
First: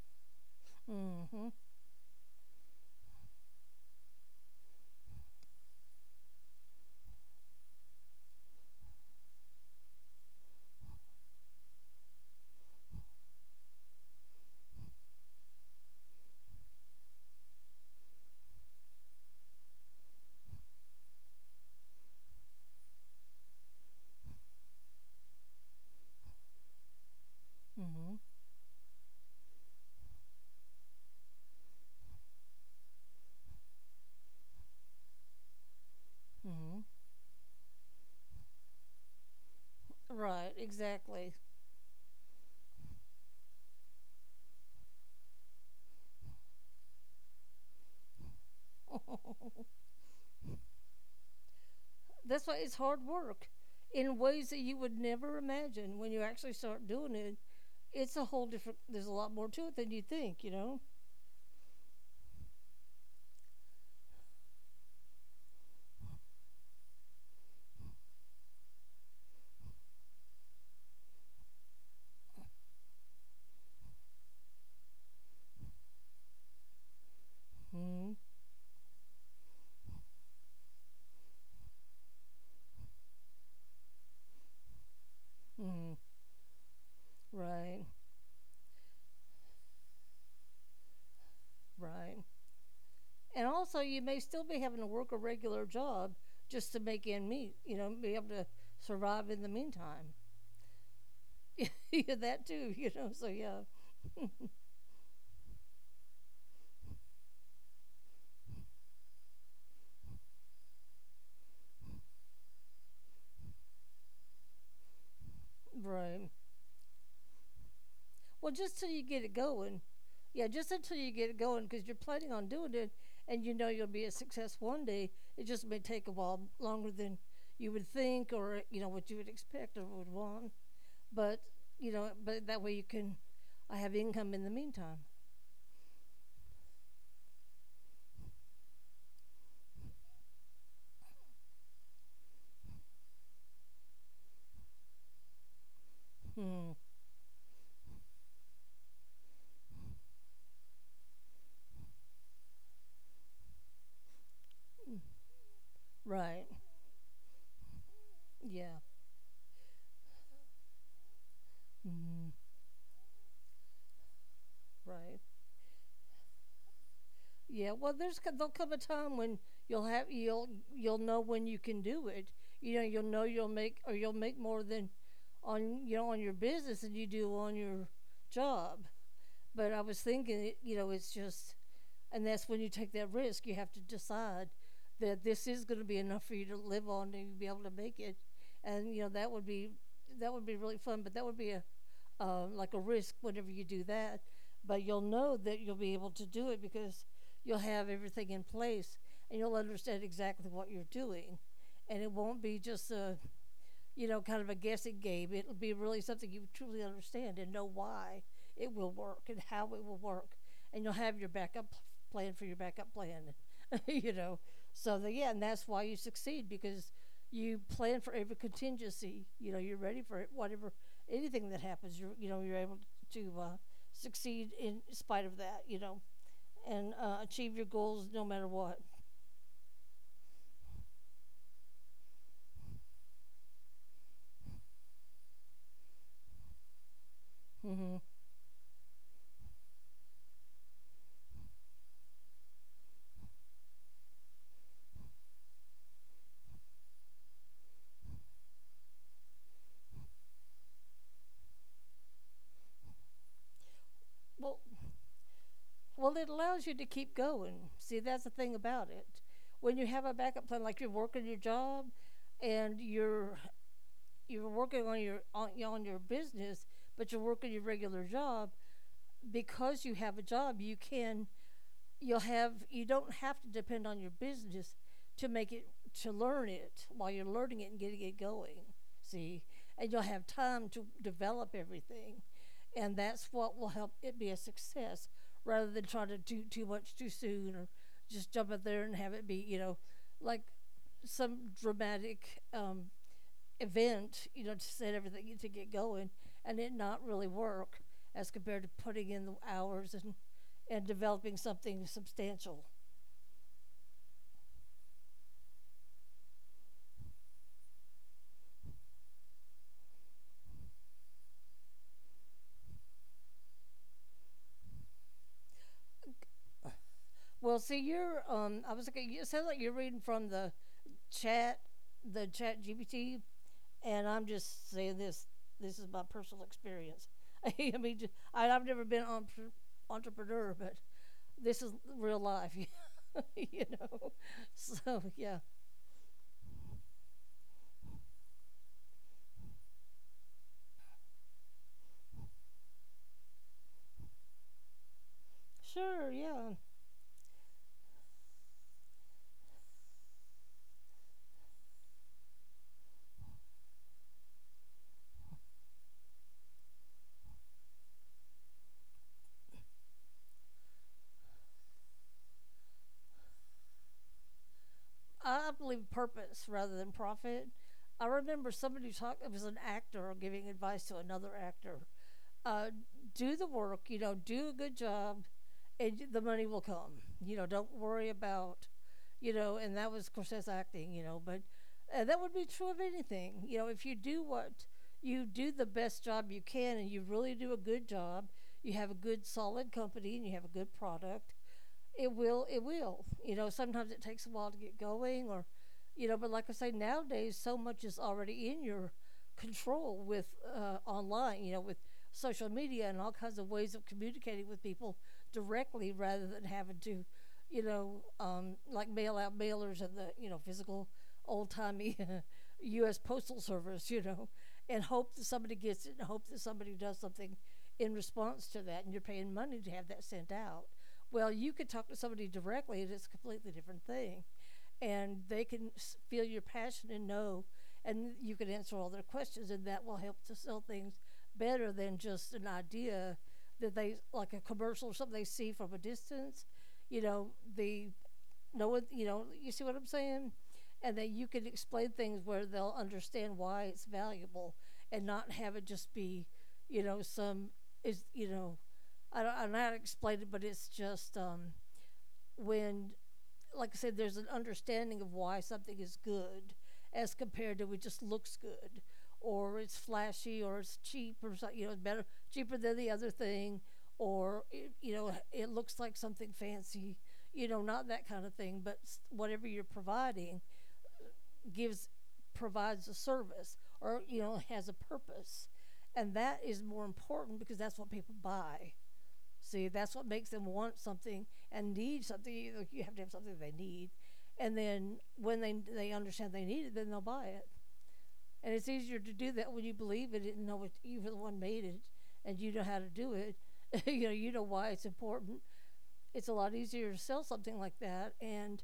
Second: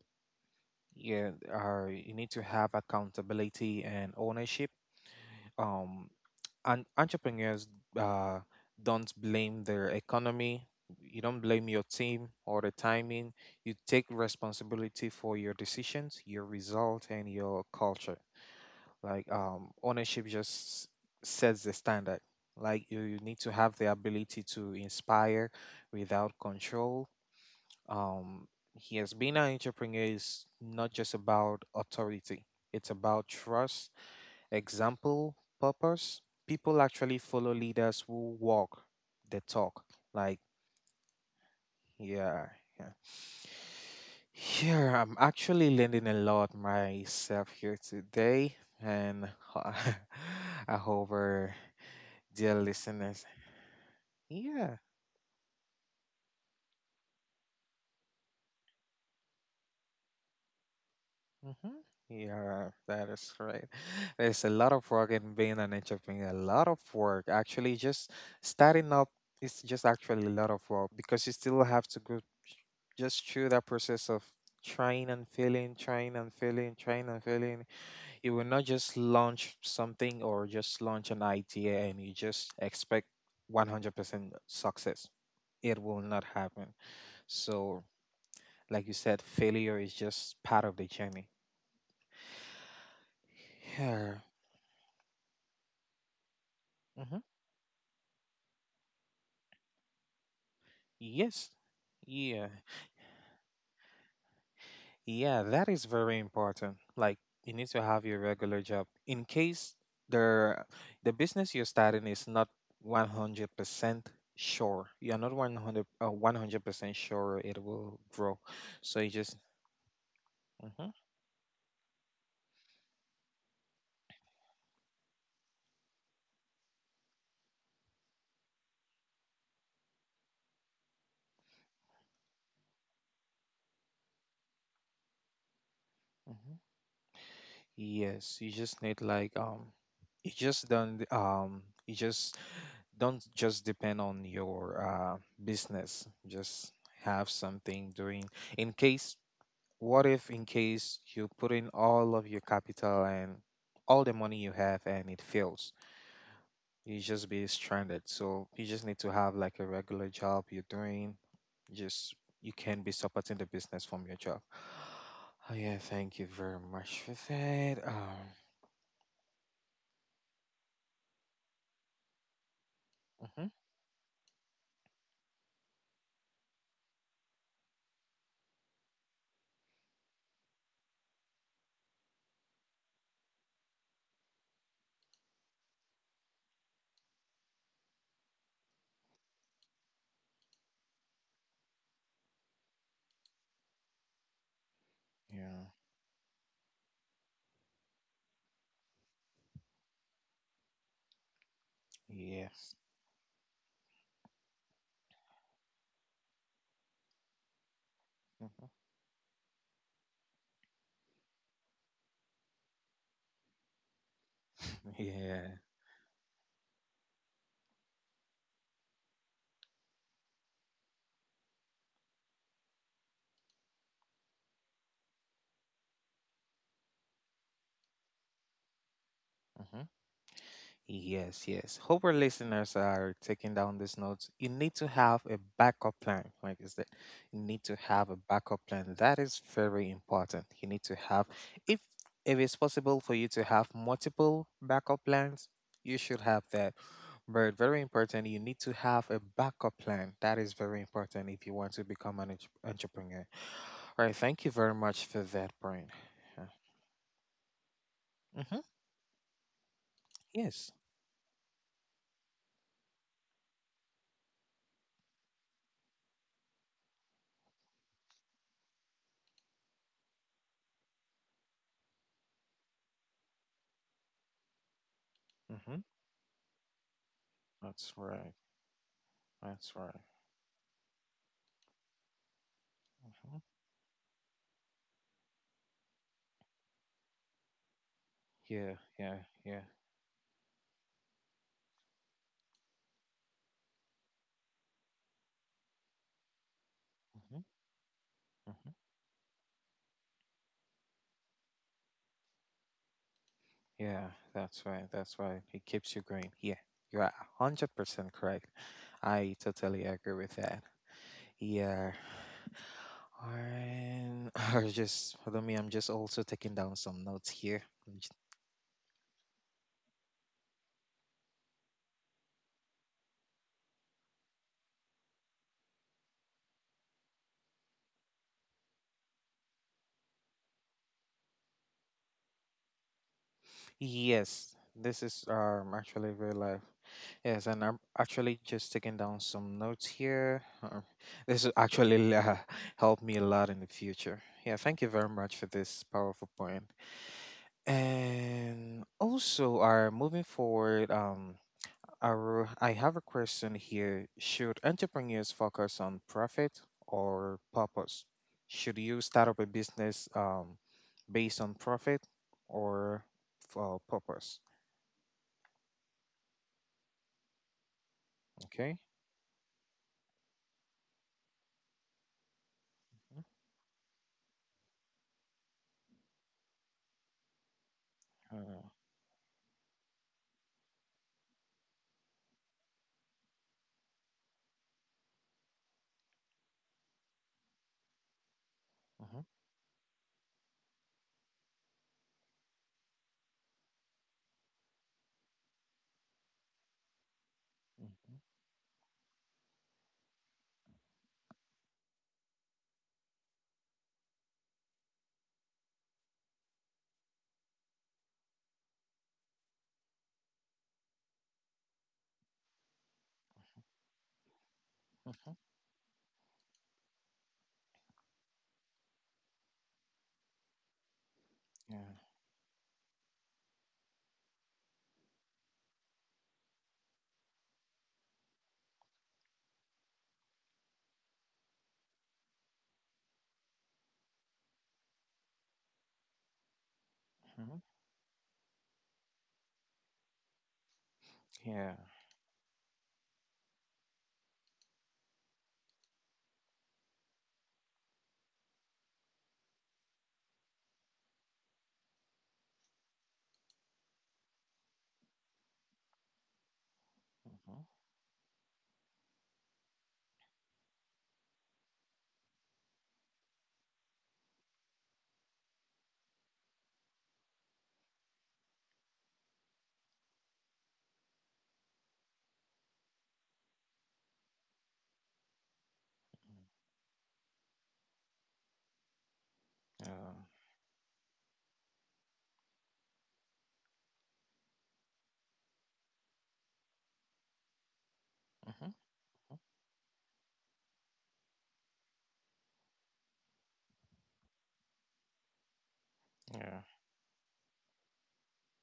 Yeah,
Mm-hmm.
you need to have accountability and ownership. Um and entrepreneurs uh don't blame their economy. You don't blame your team or the timing. You take responsibility for your decisions, your result, and your culture. Like, ownership just sets the standard. You, you need to have the ability to inspire without control.
Mm-hmm.
um yes, being an entrepreneur is not just about authority, it's about trust, example, purpose. People
Mm-hmm.
actually follow leaders who walk the talk. Like,
Right. Exactly.
yeah, yeah. Yeah, I'm actually learning a lot myself here today, and I hope our
That's
dear
why it's hard
listeners.
work in ways that you
Yeah,
would never imagine when you actually start doing it. It's a whole different. There's a lot more to it than you think.
hmm, yeah, that is right. There's a lot of work in being an entrepreneur, a lot of work. Actually, just starting up is just actually a lot of work, because you still have to go just through that process of trying and failing, trying and failing, trying and failing.
Mm.
You will not just launch something or just launch an idea and you just expect 100% success. It
Mm.
will not happen. So,
Right.
like you said, failure is just part of the journey.
Right. And also, you
Yeah.
may still be having to work a regular job just to make
Hmm.
end meet. Be able to survive in the meantime.
Yes.
Yeah,
Yeah.
that too. So yeah,
Yeah, that is very important. Like, you need to have your regular job in case the the business you're starting is not 100% sure. You're not 100
right.
100% sure it will grow.
Well, just till
So
you
you
get
just
it going. Yeah, just
Mhm,
until you get it going, because you're planning on doing it, and you know you'll be a success one day. It just may take a while longer than you would think, or what you would expect or would want. but but that way you can, I have income in the meantime.
mhm. Yes, you just need you just don't um you just don't just depend on your business. Just
Hmm.
have something doing in case what if, in case you put in all of your capital and all the money you have and it fails?
Right.
You just be stranded. So you
Yeah.
just need to have like a regular job you're doing. Just
Hmm.
you can be supporting the business from your job.
Right.
Oh, yeah, thank you very much for
Yeah.
that.
Well, there's there'll come a time when you'll know when you can do it. You'll know
Mhm,
you'll make or you'll make more than on your business than you do on your job. But I was thinking, it's just, and that's when you take that risk. You have to decide that this is going to be enough for you to live on and you'll be able to make it. And that would be really fun, but that would be a like a risk whenever you do that. But you'll know that
yeah,
you'll be able to do it because you'll have everything in place and you'll understand exactly what you're doing, and it won't be
yes,
just a kind of a guessing game. It'll be really something you truly understand and know why it
mhm,
will work and how it will work, and you'll have your backup plan for your backup plan. you know, so the, yeah, and
yeah.
that's why you succeed because you plan for every contingency. You're ready for it, whatever anything that happens. You're you know you're able to succeed in spite of that. And achieve your goals no matter what.
Mm-hmm. Yes, yes. Hope our listeners are taking down these notes. You need to have a backup plan, like I said. You need to
Hmm.
have a backup plan. That is very important. You need to have, if if it's possible for you to have multiple backup plans, you should have that. But very important, you need to have a backup plan. That is very important if you want to become an entrepreneur. All right. Thank you
Well,
very much for that, Brian.
Well, it
Uh,
allows you to keep going. See, that's the thing
Mm-hmm.
about it. When you have a backup plan,
Yes.
like you're working your job and you're working on your business, but you're working your regular job because you have a job, you don't have to depend on your business to make it
Mm-hmm.
to learn it while you're learning it and
That's
getting it
right.
going. See,
That's
and
right.
you'll have time to develop everything and that's
Mhm.
what will help it be a success rather than trying to do too much too soon or just jump out there
Yeah,
and have
yeah,
it be
yeah.
like some dramatic event to set everything to get going and it not really
Hmm.
work as compared to
Hmm.
putting in the hours and developing something substantial.
Yeah, that's right. That's right. It keeps you going. Yeah, you are 100% correct. I totally agree with that. Yeah. And or just hold on me, I'm just also taking down some notes
Well,
here.
see, you're I was like, it sounds like you're reading from the chat the chat gpt. And I'm just saying this. This is my personal experience. I mean, I have never been an entrepreneur, but this is real life, you know.
Yes, this
So
is
yeah,
actually real life. Yes, and I'm actually just taking down some notes here. This will actually help me a lot in the future. Yeah, thank you very much for this
sure,
powerful
yeah.
point. And also, are moving forward, I have a question here. Should entrepreneurs focus on profit or purpose? Should you start up a business based on profit or for purpose?
I believe purpose rather than profit. I remember
Okay.
somebody talk. It was an actor giving advice to another actor. Uh,
Mm-hmm.
do the work. Do a good job, and the money will come. Don't worry about
Uh,
and that was, of course, that's acting, but that would be true of anything. If you do what you do the best job you can and you really do a good job, you have a good,
mhm,
solid company and you have a good product, it will sometimes it takes a while to get going or but like I say nowadays so much is
mhm,
already in your control with online with social media and all kinds of ways of communicating with people directly rather than having to like mail out mailers and the physical old timey US postal service and hope that
mhm,
somebody gets it and hope that somebody does something in response to that and you're paying money to have that sent out. Well, you could
yeah.
talk to somebody directly, and it's a completely different thing. And they can feel your passion and know, and you can answer all their questions, and that will help to sell things better than just an idea that they, like a commercial or something they see from a distance. You know,
Mhm,
the no one, you see what I'm saying? And that you can
yeah.
explain things where they'll understand why it's valuable and not have it just be, some is, I don't know how to explain it, but it's just when, like I said, there's an understanding of why something is good as
Mhm,
compared
yeah.
to it just looks good or it's flashy or it's cheap or so, it's better cheaper than the other thing or it, it looks like something fancy not that kind of thing but whatever you're providing gives provides a service or has a purpose and that is more important because that's what people buy. See, that's what
Uh,
makes them want something and need something. You have to have something they need, and then when they understand they need it, then they'll buy it. And it's
mhm,
easier to do that when you believe in it and know what you were the one made it, and you know how to do it. You know why it's important. It's a lot
yeah.
easier to sell something like that, and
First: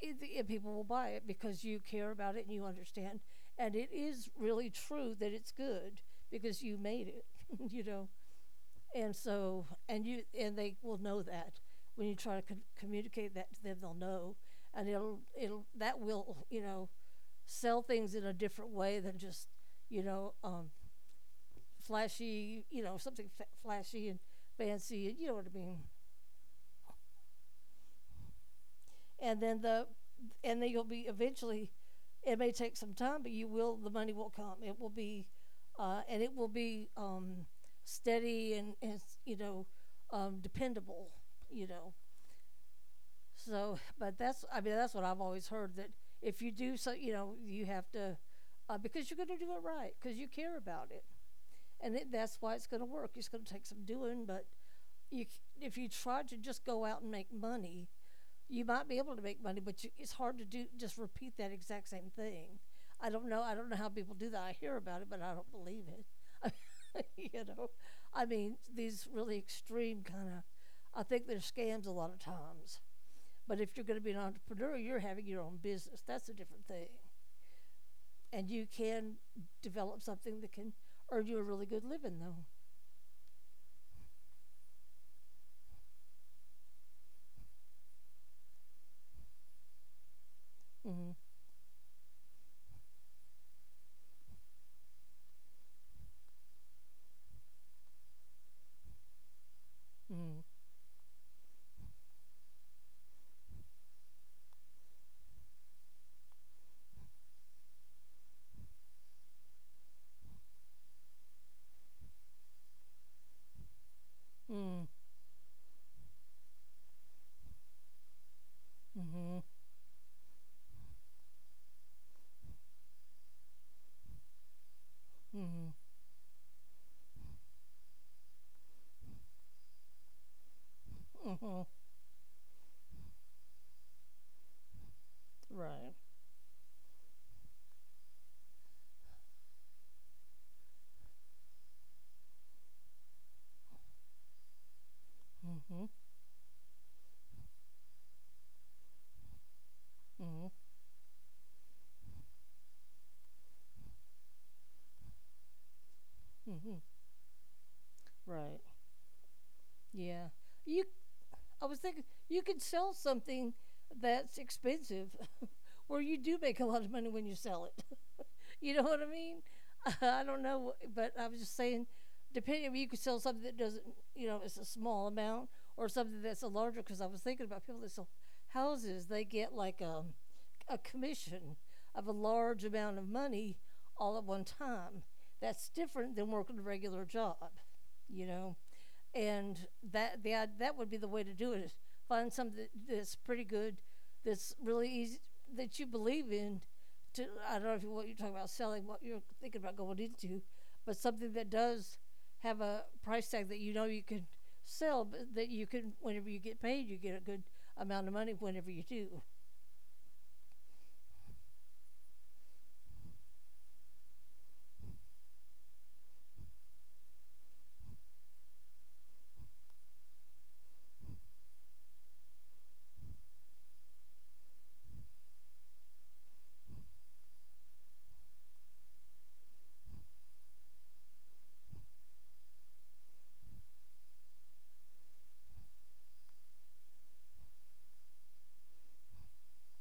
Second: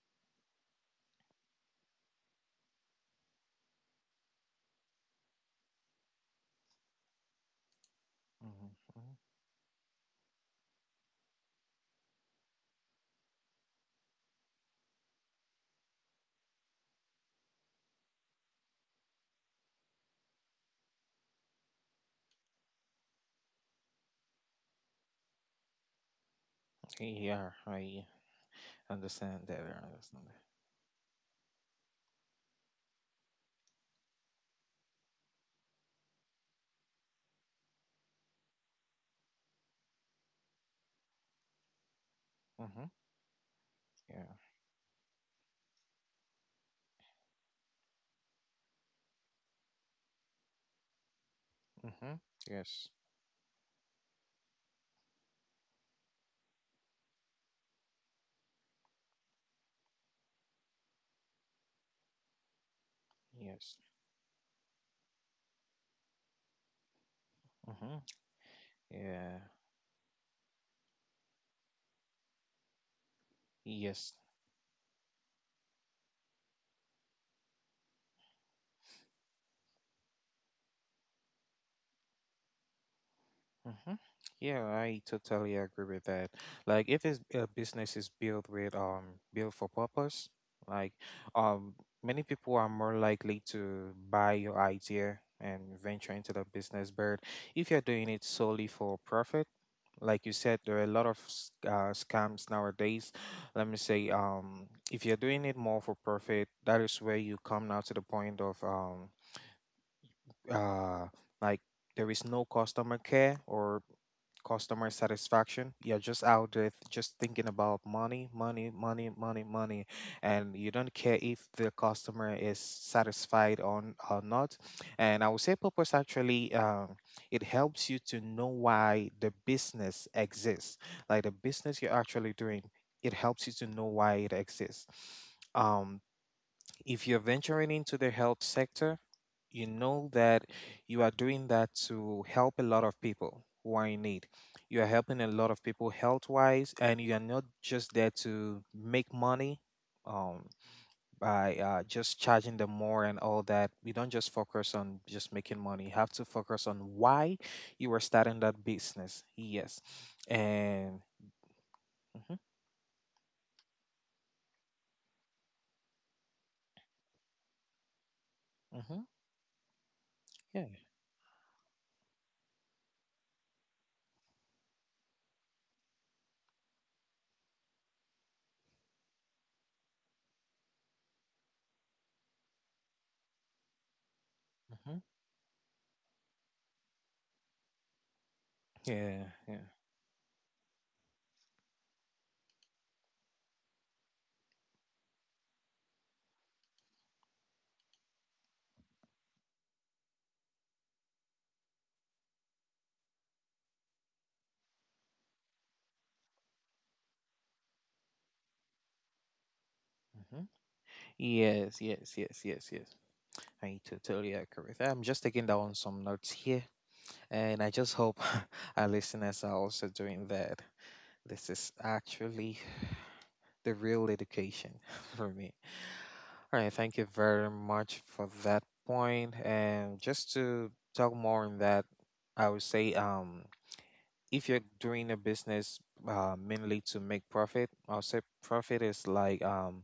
it, and people will buy it because you care about it and you understand. And it is really true that it's good because you made it. you know.
Mhm,
And
mhm.
so, and you, and they will know that when you try to communicate that to them, they'll know, and that will, sell things in a different way than just, you know, um, flashy, something flashy and fancy, you know what I mean.
Yeah. I understand
And
that.
then
I
the,
understand that.
and then you'll be eventually, it may take some time, but you will, the money will come. It will be, and it will be steady and dependable, you know.
Mm-hmm.
So, but
Yeah.
that's I mean that's what I've always heard that if you do so, you have to because you're going to do it right because you care about it, and
Mm-hmm.
that's why it's going to
Yes.
work. It's going to take some doing, but if you try to just go out and make money, you might be able to make money, but it's hard to do just repeat that exact same thing. I don't know. I don't know
Yes.
how people do that. I hear about it, but I don't believe it. you know,
Mm-hmm.
I mean, these really
Yeah.
extreme kind of. I think they're scams a lot of times, but if you're going to
Yes.
be an entrepreneur, you're having your own business. That's a different thing. And you can develop something that can earn you a really good living, though.
Hmm. Yeah, I totally agree with that. Like, if it's, a business is built with built for purpose, like
Mm-hmm.
um many people are more likely to buy your idea and venture into the business. But if you're doing it solely for profit, like you said, there are a lot of scams nowadays. Let me say, if you're doing it more for profit, that is where you come now to the point of uh like there is no customer care or
Mm-hmm.
customer satisfaction. You're just out there just thinking about money, money, money,
Mm-hmm.
money, money, and you don't care if the customer is satisfied or not. And I would say
Mm-hmm.
purpose actually it helps you to know why the business exists, like the
Mm-hmm.
business you're actually doing. It helps you to know why it exists.
Right.
Um, if you're venturing into the health sector, you know that you are doing that to help a lot of people who are in need. You are helping a lot of
Mm-hmm.
people health wise, and you are not just there to make money
Mm-hmm.
um, by just charging them more and all that. You don't just focus on just making money, you have to focus
Mm-hmm.
on why you are starting
Right.
that business. Yes.
Yeah. You.
And
I was thinking you
mhm,
could sell something that's expensive, where you do make a lot of money when you sell it. you know what I
mhm,
mean? I don't know,
yeah.
but I was just saying, depending, you could sell something that doesn't, it's a small amount, or something that's a larger. Because I was thinking about people that sell houses, they get like a commission of a large amount of money all at one time.
Hmm.
That's different than working a regular job, you know.
Yeah,
And
yeah.
that the that would be the way to do it. Is find something that's pretty good, that's really easy, that you believe in, to I don't know if you what you're talking about selling, what you're thinking about going into, but something that does have a price tag that you know you can sell, but that you can whenever you get paid, you get a good amount of money whenever you do.
Hmm. Yes, yes, yes, yes, yes. I totally agree with that. I'm just taking down some notes here, and I just hope our listeners are also doing that. This is actually the real education for me. All right, thank you very much for that point. And just to talk more on that, I would say if you're doing a business mainly to make profit, I'll say profit is like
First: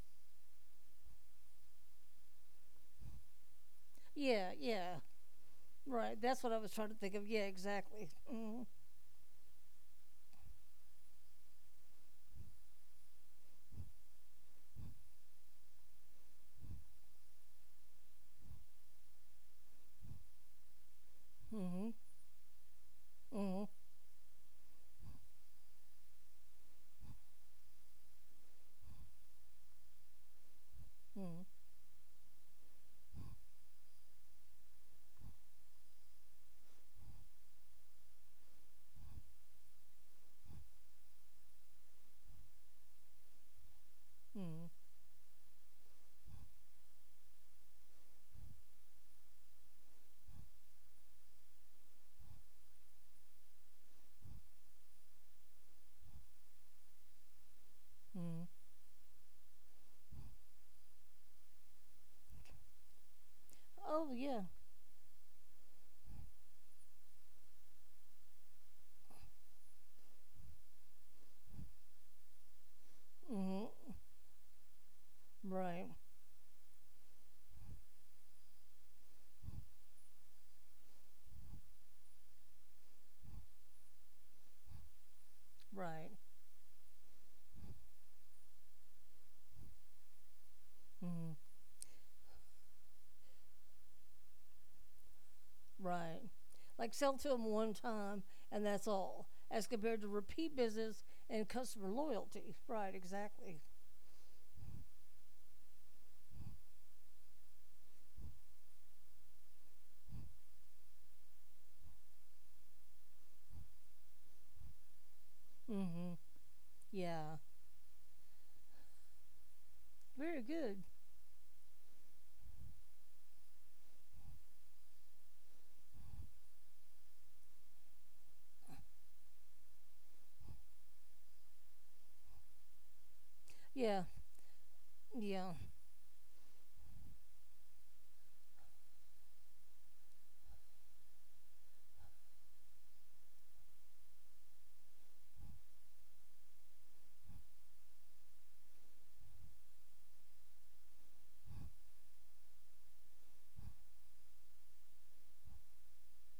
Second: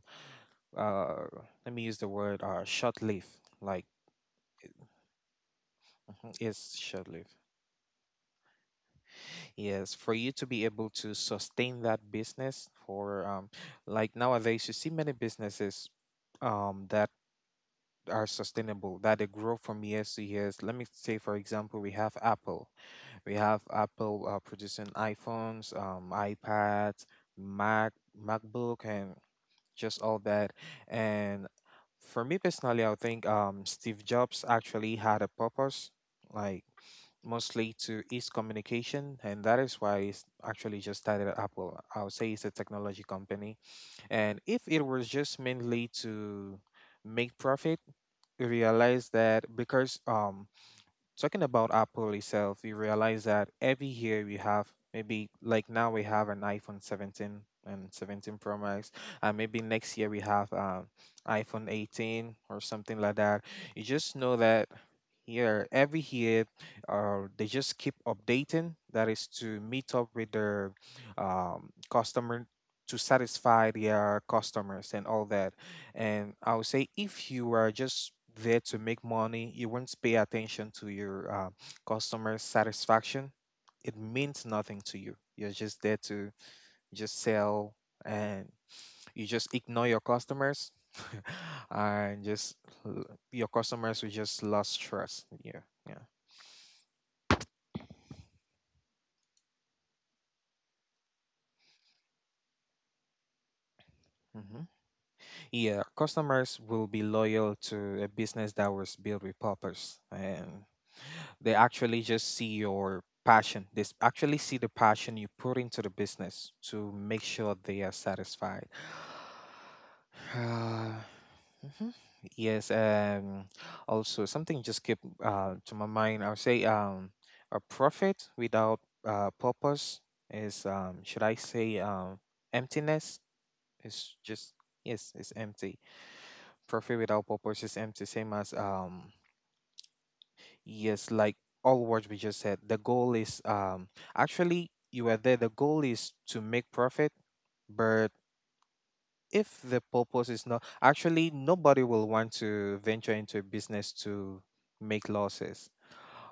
uh let me use the word short lived, like
Yeah, yeah, right.
mhm,
That's what I was
it's
trying to
short
think of.
lived.
Yeah, exactly. Mm,
Yes, for you to be able to sustain that business for like nowadays you see many businesses that are sustainable, that they grow from years to years. Let me say for example
hmm.
we have Apple. We
Mm,
have Apple producing iPhones, iPads, Mac, MacBook and just all that.
hmm.
And for me personally, I think Steve Jobs actually had a purpose, like mostly to ease communication, and that is why he's actually just started at Apple. I would say it's a technology company, and
Mm,
if it was just mainly to make profit, we realized that because talking about Apple itself, we realize that every year we have maybe like now we have an iPhone 17 and
hmm.
17 Pro Max, and maybe next year we have iPhone 18 or something like that. You
Oh
just
yeah.
know that here every year, they just keep updating. That is to meet up with their customer, to
Mm, hmm.
satisfy their customers and all that.
Right.
And I would say if you are just there to make money, you won't pay attention to your customer satisfaction. It means nothing to you. You're just there
Right.
to just sell and you just ignore your customers
Mm, hmm.
and just l- your customers will just lost trust. Yeah. Yeah.
Right. Like sell to them one time, and that's all, as compared to repeat business and customer loyalty. Right, exactly.
Hmm. Yeah, customers will be loyal to a business that was built with purpose, and they actually just see your passion. They actually see the passion you put into
Mm
the
hmm.
business to make
Yeah.
sure they are satisfied.
Very good.
Uh, mhm. Yes, also something just came to my mind. I would say a profit without purpose is should I say emptiness?
Yeah.
It's just, yes, it's
Yeah.
empty. Trophy without purpose is empty, same as yes, like all words we just said. The goal is actually you are there, the goal is to make profit, but if the purpose is not actually, nobody will want to venture into a business to make losses,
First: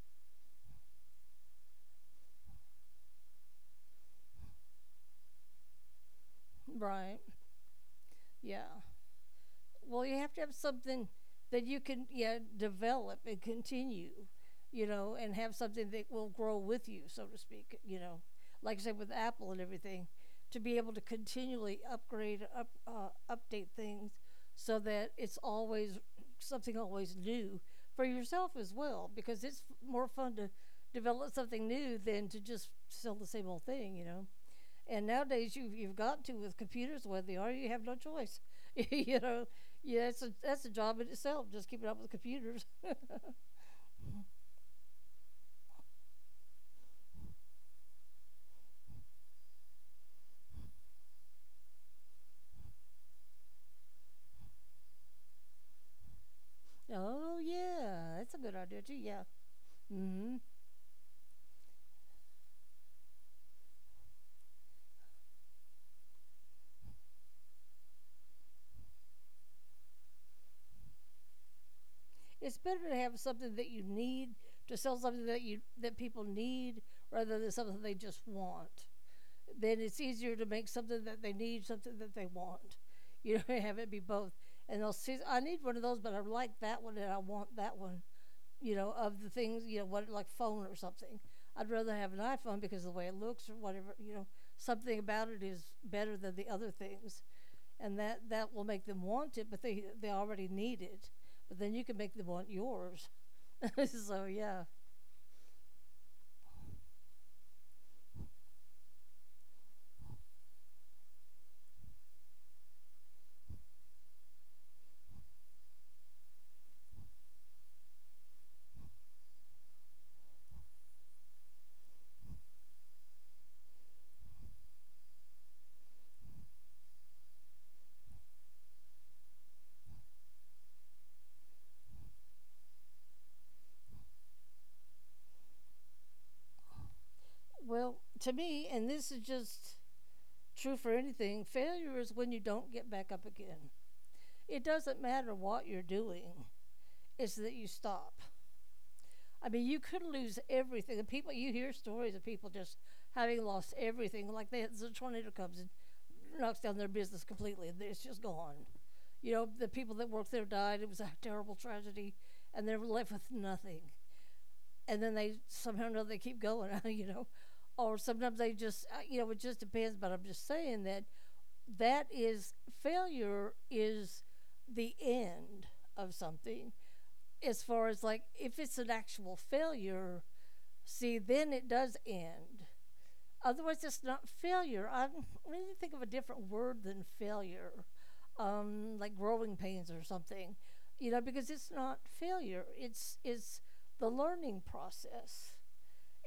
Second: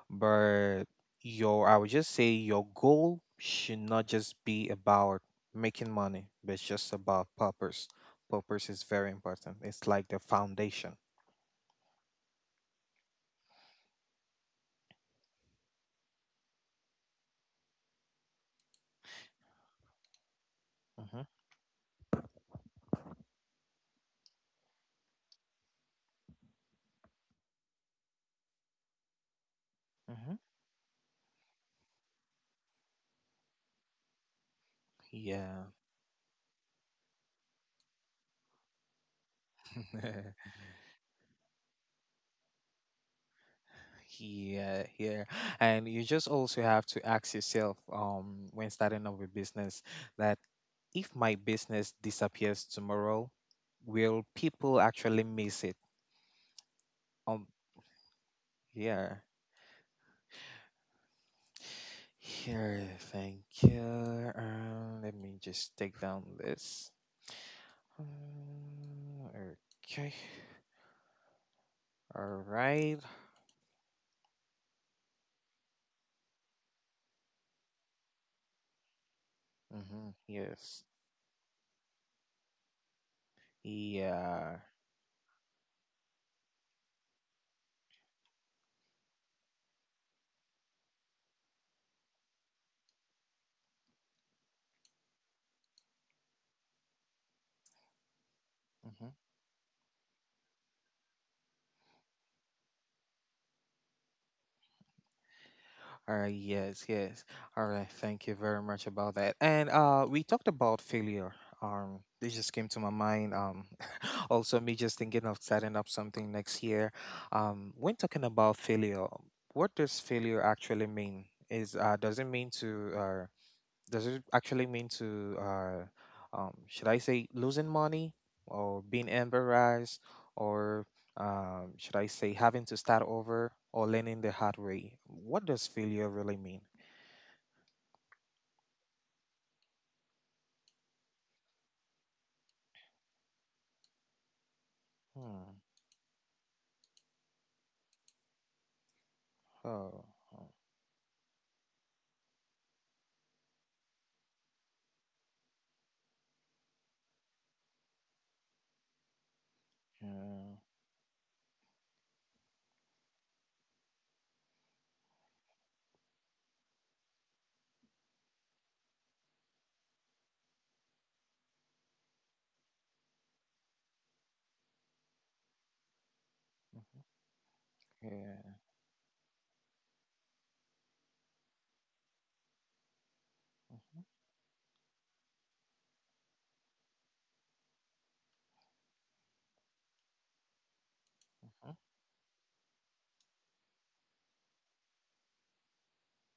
but your, I would just say your goal should not just be about making money, but it's just
Right.
about purpose. Purpose
Yeah.
is very important. It's
Well,
like
you
the
have to have
foundation.
something that you can, yeah, develop and continue, and have something that will grow with you, so to speak. You know, like I said with Apple and everything, to be able to
Hmm.
continually upgrade, up, update things, so that it's always something always new for yourself as well, because it's more
Hmm.
fun to develop something new than to just sell the same old thing. You know. And nowadays,
Yeah.
you've got to with computers, whether they are, you have no choice. you know, yeah, that's a that's a job in itself. Just keeping up with computers.
Yeah, yeah. And you just also have to ask yourself, when starting up a business, that if my business disappears tomorrow, will people actually miss it? Um,
Oh yeah, that's a good idea too.
yeah.
Yeah. Hmm.
Here, thank you. Let me just take down this. Um, okay. All
It's
right.
better to have something that you need, to sell something that you that people need rather than something they just want. Then
Mm-hmm.
it's easier to make
Yes.
something that they need, something that they want. You know, have it be both.
Yeah.
And they'll see, I need one of those, but I like that one and I want that one. Of the things, what like phone or something. I'd rather have an iPhone because of the way it looks or whatever, you know, something about it is better than the other things, and that that will make
Mm-hmm.
them want it, but they already need it. But then you can make them want yours. So yeah.
All right, yes, yes. All right, thank you very much about that. And we talked about failure. This just came to my mind. Also me just thinking of setting up something next year. When talking about failure, what does failure actually mean? Is Does it mean to, uh does it actually mean to, should I say losing money, or being embarrassed, or, should I say, having to start over or learning the hard way? What does failure really mean?
Well, to me, and this is just true for anything, failure is when you don't get back up again. It doesn't matter
Hmm.
what you're doing, it's that you stop. I mean, you
Oh.
could lose
Oh,
everything. The people you hear stories of people just having lost everything, like they, the tornado comes and knocks down their business completely, and it's just gone. You know, the people that worked there died. It was a terrible tragedy, and they're left with nothing. And then they somehow or another they keep going. You know, or sometimes they just you know it just depends. But I'm just saying that that is failure is the end of something, as far as
yeah.
like
Mhm, yeah.
if it's an actual failure. See, then it does end. Otherwise,
Mhm,
it's not failure. I really think of a different word than failure, like growing pains or something, you know, because it's not failure. It's the learning process.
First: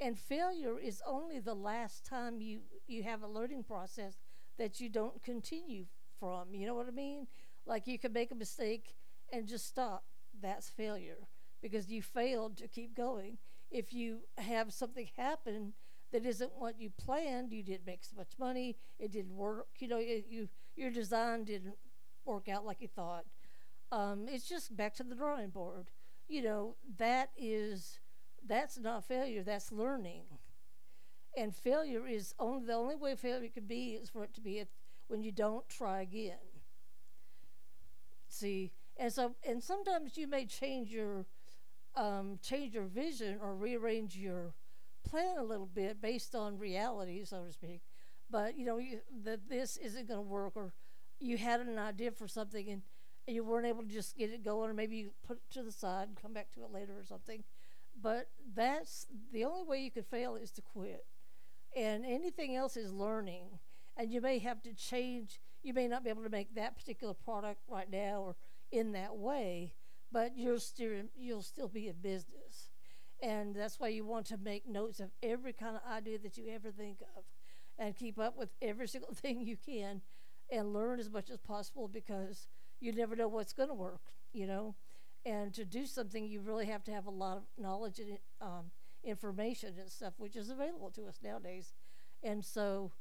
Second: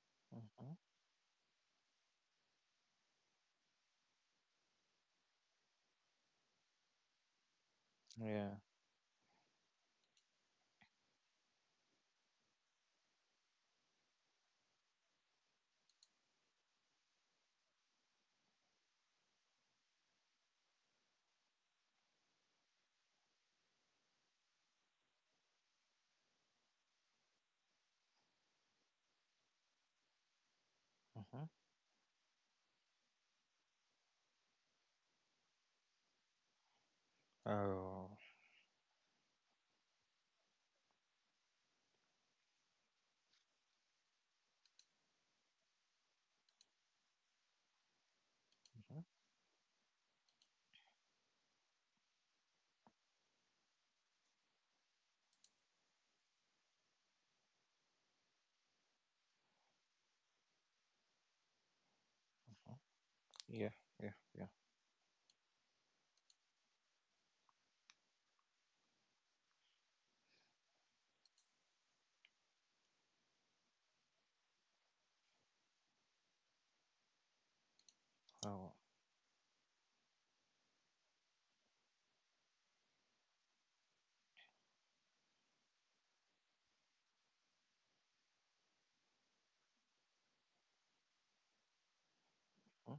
And
mhm, mhm,
failure is only the last time you, you have a learning process that you don't continue from. You know what I mean? Like you can make a
yeah.
mistake and just stop. That's failure because you failed to keep going. If you have something happen that isn't what you planned, you didn't make so much money, it didn't work, you know, it, you your design didn't work out like you thought, it's just back to the drawing board. You know, that is that's not failure, that's learning. And
Mhm,
failure is only the only way failure could be is for it to be at, when you don't try again.
oh,
See, and so and sometimes you may change your vision or rearrange your plan a little bit based on reality, so to speak. But you know
mhm,
you,
mhm,
that this isn't going to work, or you had an idea for something and you weren't able to just get it going, or maybe you put it to the side and come back to it later or something. But that's the only way you could fail is to quit, and anything else is learning.
yeah.
And
Yeah.
you may
Yeah.
have to change. You may not be able to make that particular product right now or in that way, but you're still you'll still be in business. And that's why you want to make notes of every kind of idea that you ever think of, and keep up with
Oh.
every single thing you can, and learn as much as possible because you never know what's going to work. You know, and to do something, you really have to have a lot of knowledge and information and stuff, which is available to us nowadays. And so,
Mhm,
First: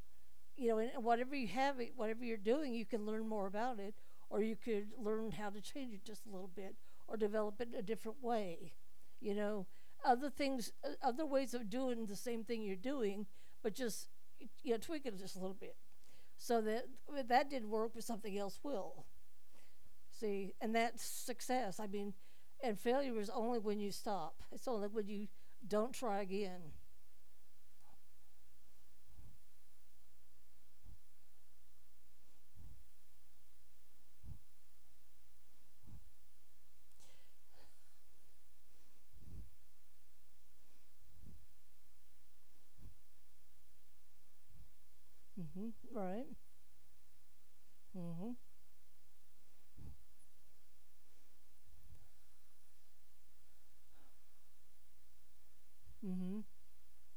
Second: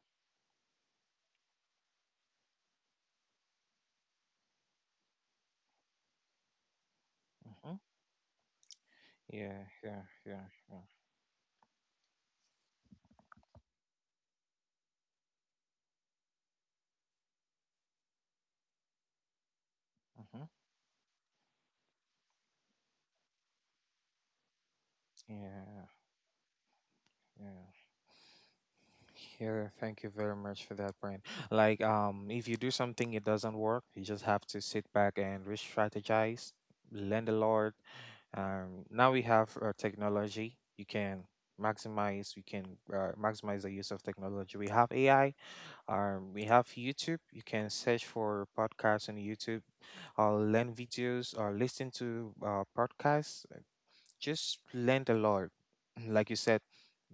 you know, and whatever you have, it- whatever you're doing, you can learn more about it, or you could learn how to change it just a little bit, or develop it in a
mhm,
different way. You know,
yeah. Yeah.
other
Yeah.
things,
Yeah.
other ways of doing the same thing you're doing, but just you know tweak it just a little bit so that if that didn't work, but something else will. See,
Mhm,
and that's success. I mean, and failure is only when you stop. It's only when you don't
yeah.
try again.
Yeah. Here, thank you very much for that, Brian. Like, if you do something it doesn't work, you just have to sit back and re-strategize, learn the Lord. Now we have technology. You can maximize. You can maximize the use of technology. We have AI.
Hmm. Right.
We have YouTube. You can search
Hmm.
for podcasts on YouTube, or learn videos, or listen to podcasts, just learned a lot. Like you
Hmm.
said,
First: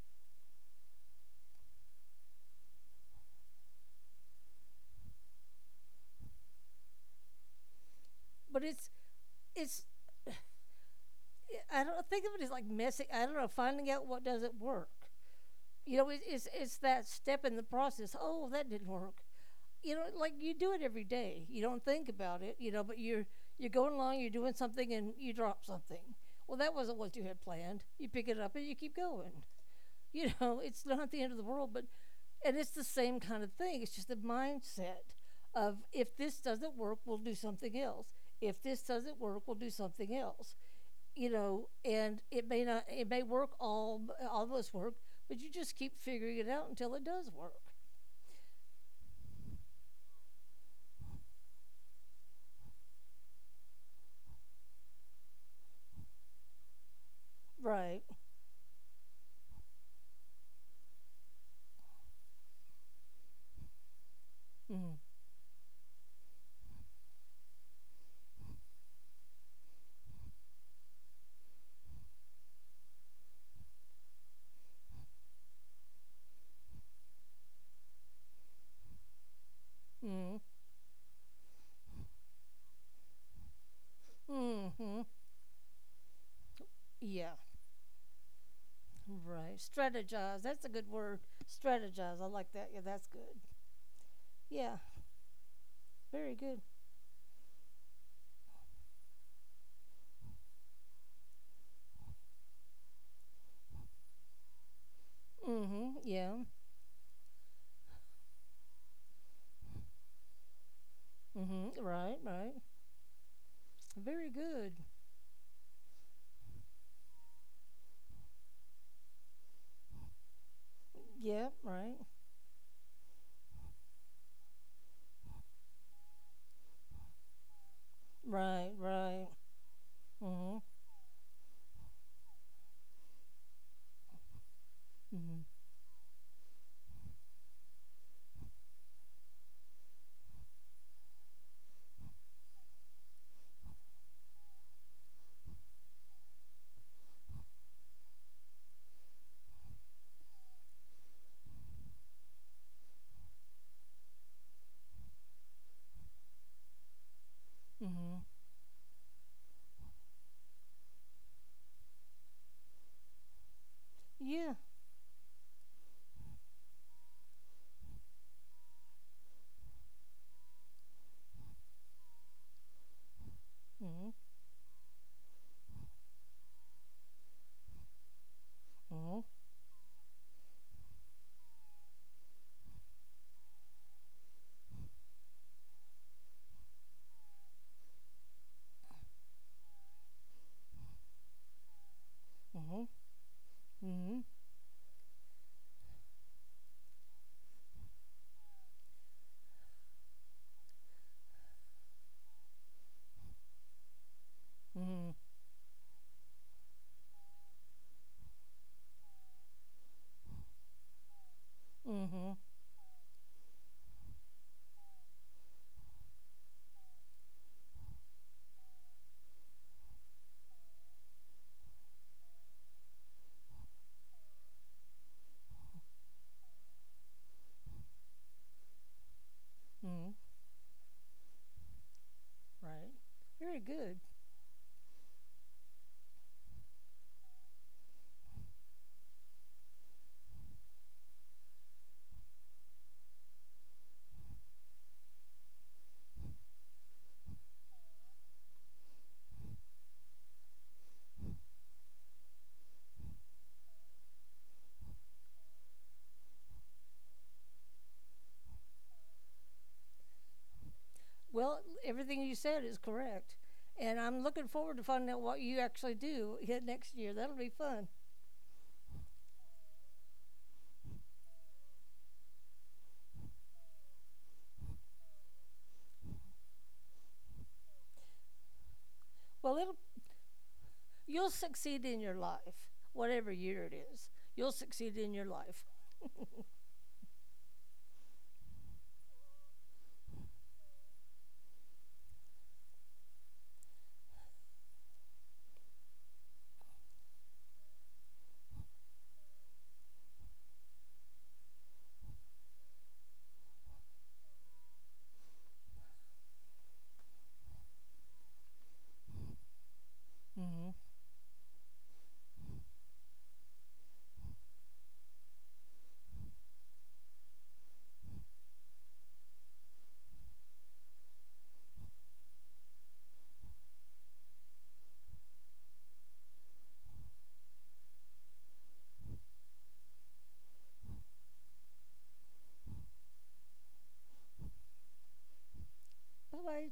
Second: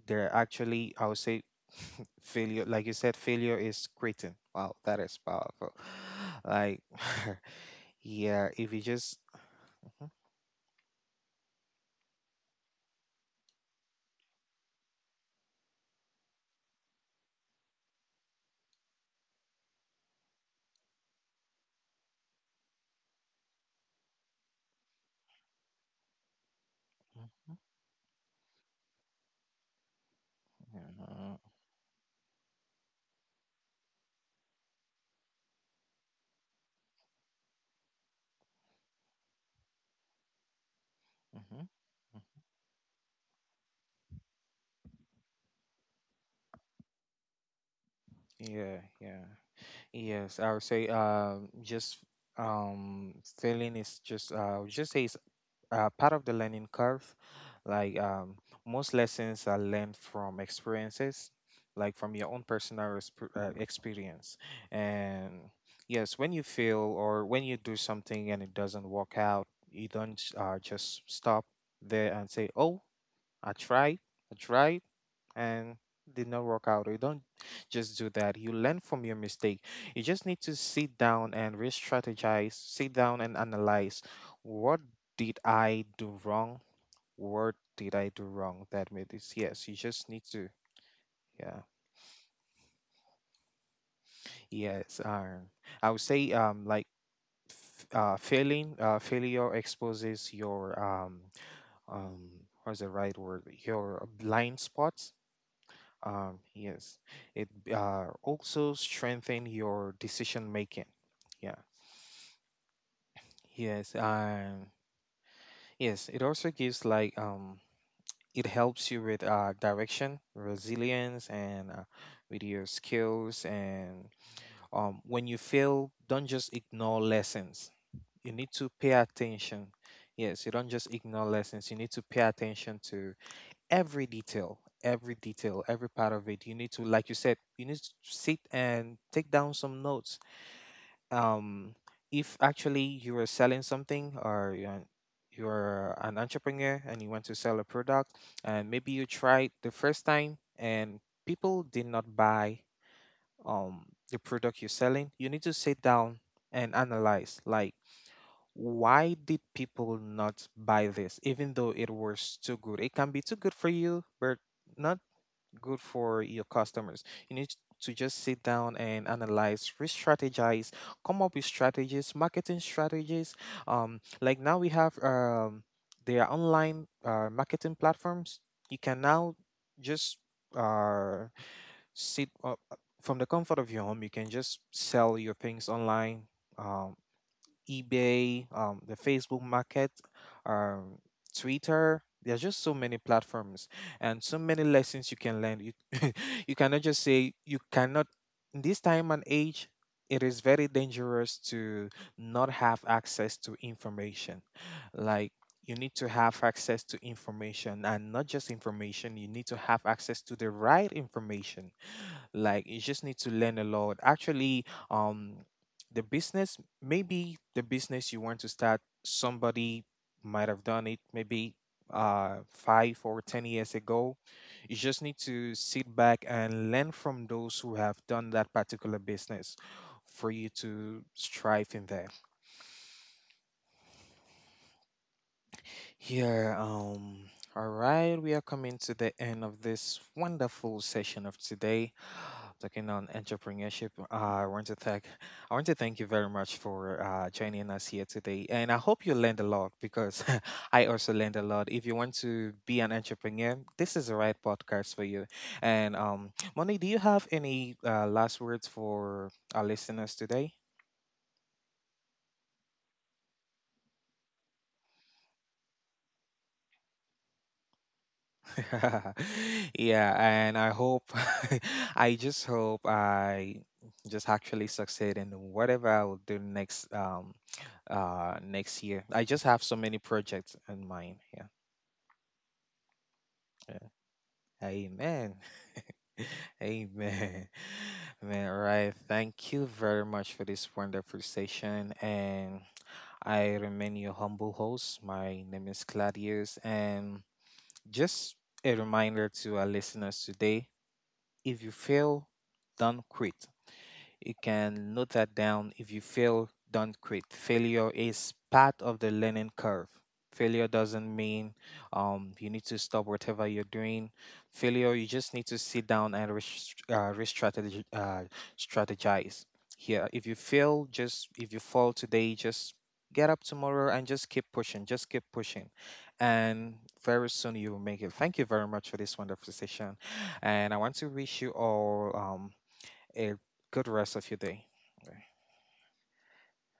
there are actually, I would say, failure. Like you said, failure is quitting. Wow, that is powerful. Like, yeah,
But
if you
it's
just,
it's
mhm.
I don't think of it as like messing. I don't know, finding out what doesn't work. You know, it, it's that step in the process. Oh, that didn't work. You know, like you do it every day. You don't think about it. You know, but you're going along. You're doing something and you drop something. Well, that wasn't what you had
Mhm,
planned. You pick it up and you keep going. You know, it's not the end
mhm,
of the world, but and it's the same kind of thing. It's just the mindset of if this doesn't work, we'll do something else. If this doesn't work, we'll do something else. You
mhm.
know, and it may not, it may work all of us work, but you just keep figuring it out until it does work.
Yeah, yeah. Yes, I would say just um failing is just I would just say it's part of the learning curve. Like
Right.
most lessons are learned from experiences, like from your own personal experience. And yes, when you fail or when you do something and it doesn't work out, you don't just stop there and say, "Oh, I tried, I tried, and did not work out." You don't just do that. You learn from your mistake. You just
Mm-hmm.
need to sit down and re strategize, sit down and analyze, what
Mm-hmm.
did I do wrong?
Yeah.
What did I do wrong that made this?
Right.
Yes, you just need
Strategize.
to,
That's a good word.
yeah.
Strategize. I like that. Yeah, that's good. Yeah.
Yes, I would say
Very good.
like failing, failure exposes your what's the right word? Your blind spots.
Mm-hmm. Yeah.
Yes, it also strengthen your decision making. Yeah.
Mm-hmm. Right. Right.
Yes.
Very good.
Yes. It also gives like. It helps you with direction, resilience,
Yep.
and
Right.
with your skills. And when you fail, don't just ignore lessons. You need
Right.
to pay
Right.
attention. Yes, you
Mhm.
don't just ignore lessons. You need to pay attention to every detail, every
Mhm.
detail every part of it. You need to, like you said, you need to sit and take down some notes. um if actually you are selling something, or you're an entrepreneur and you want to sell a product, and maybe you tried the first time and people did not buy um the product you're selling, you need to sit down and analyze, like,
Mhm.
why did people not buy this, even though it was too good? It can be too good for you, but
Yeah.
not good for your customers. You need to just sit down and analyze, re-strategize, come up with strategies, marketing strategies.
Mhm.
Like now we have their online marketing platforms. You can
Mhm.
now just uh, sit from the comfort of your home. You can just sell your things online. Um, eBay, the Facebook Market, um, Twitter. There's just so
Mhm.
many platforms and
Mhm.
so many lessons you can learn. You, you cannot just say you cannot. In this time and age, it is very dangerous to not have access to information.
Mhm.
Like, you need to have access to information, and not just information. You need to have access to the right information,
Mhm.
like you just need to learn a lot. Actually, um, the business maybe the business you want to start, somebody might have done it maybe 5 or 10 years ago. You just need to sit back and learn from those who have done that particular business
Mhm.
for you to strive in there.
Right. Very good.
Here, all right, we are coming to the end of this wonderful session of today, talking on entrepreneurship. I want to thank, I want to thank you very much for joining us here today, and I hope you learned a lot because I also learned a lot. If you want to be an entrepreneur, this is the right podcast for you. And Moni, do you have any last words for our listeners today?
Well, everything you said is correct, and I'm looking forward to finding out what you actually do here next year. That'll be fun.
Yeah, and I hope, I just hope I just actually succeed in whatever I will do next next year. I just
Well,
have so
it'll
many projects in mind.
you'll
Yeah.
succeed in your life, whatever year it
Yeah.
is. You'll succeed in your
Amen.
life.
Amen. Man, all right. Thank you very much for this wonderful session. And I remain your humble host. My name is Claudius. And just a reminder to our listeners today, if you fail, don't quit. You can note that down. If you fail, don't quit. Failure is part of the learning curve. Failure
Mhm.
doesn't mean, you need to stop whatever you're doing. Failure, you just need to sit down and re-strategize. Strategize. Here, if you fail, just if you fall today, just get up tomorrow and just keep pushing. Just keep pushing, and very soon you will make it. Thank you very much for this wonderful session, and I want to wish you all a good rest of your day. Okay.
Bye bye.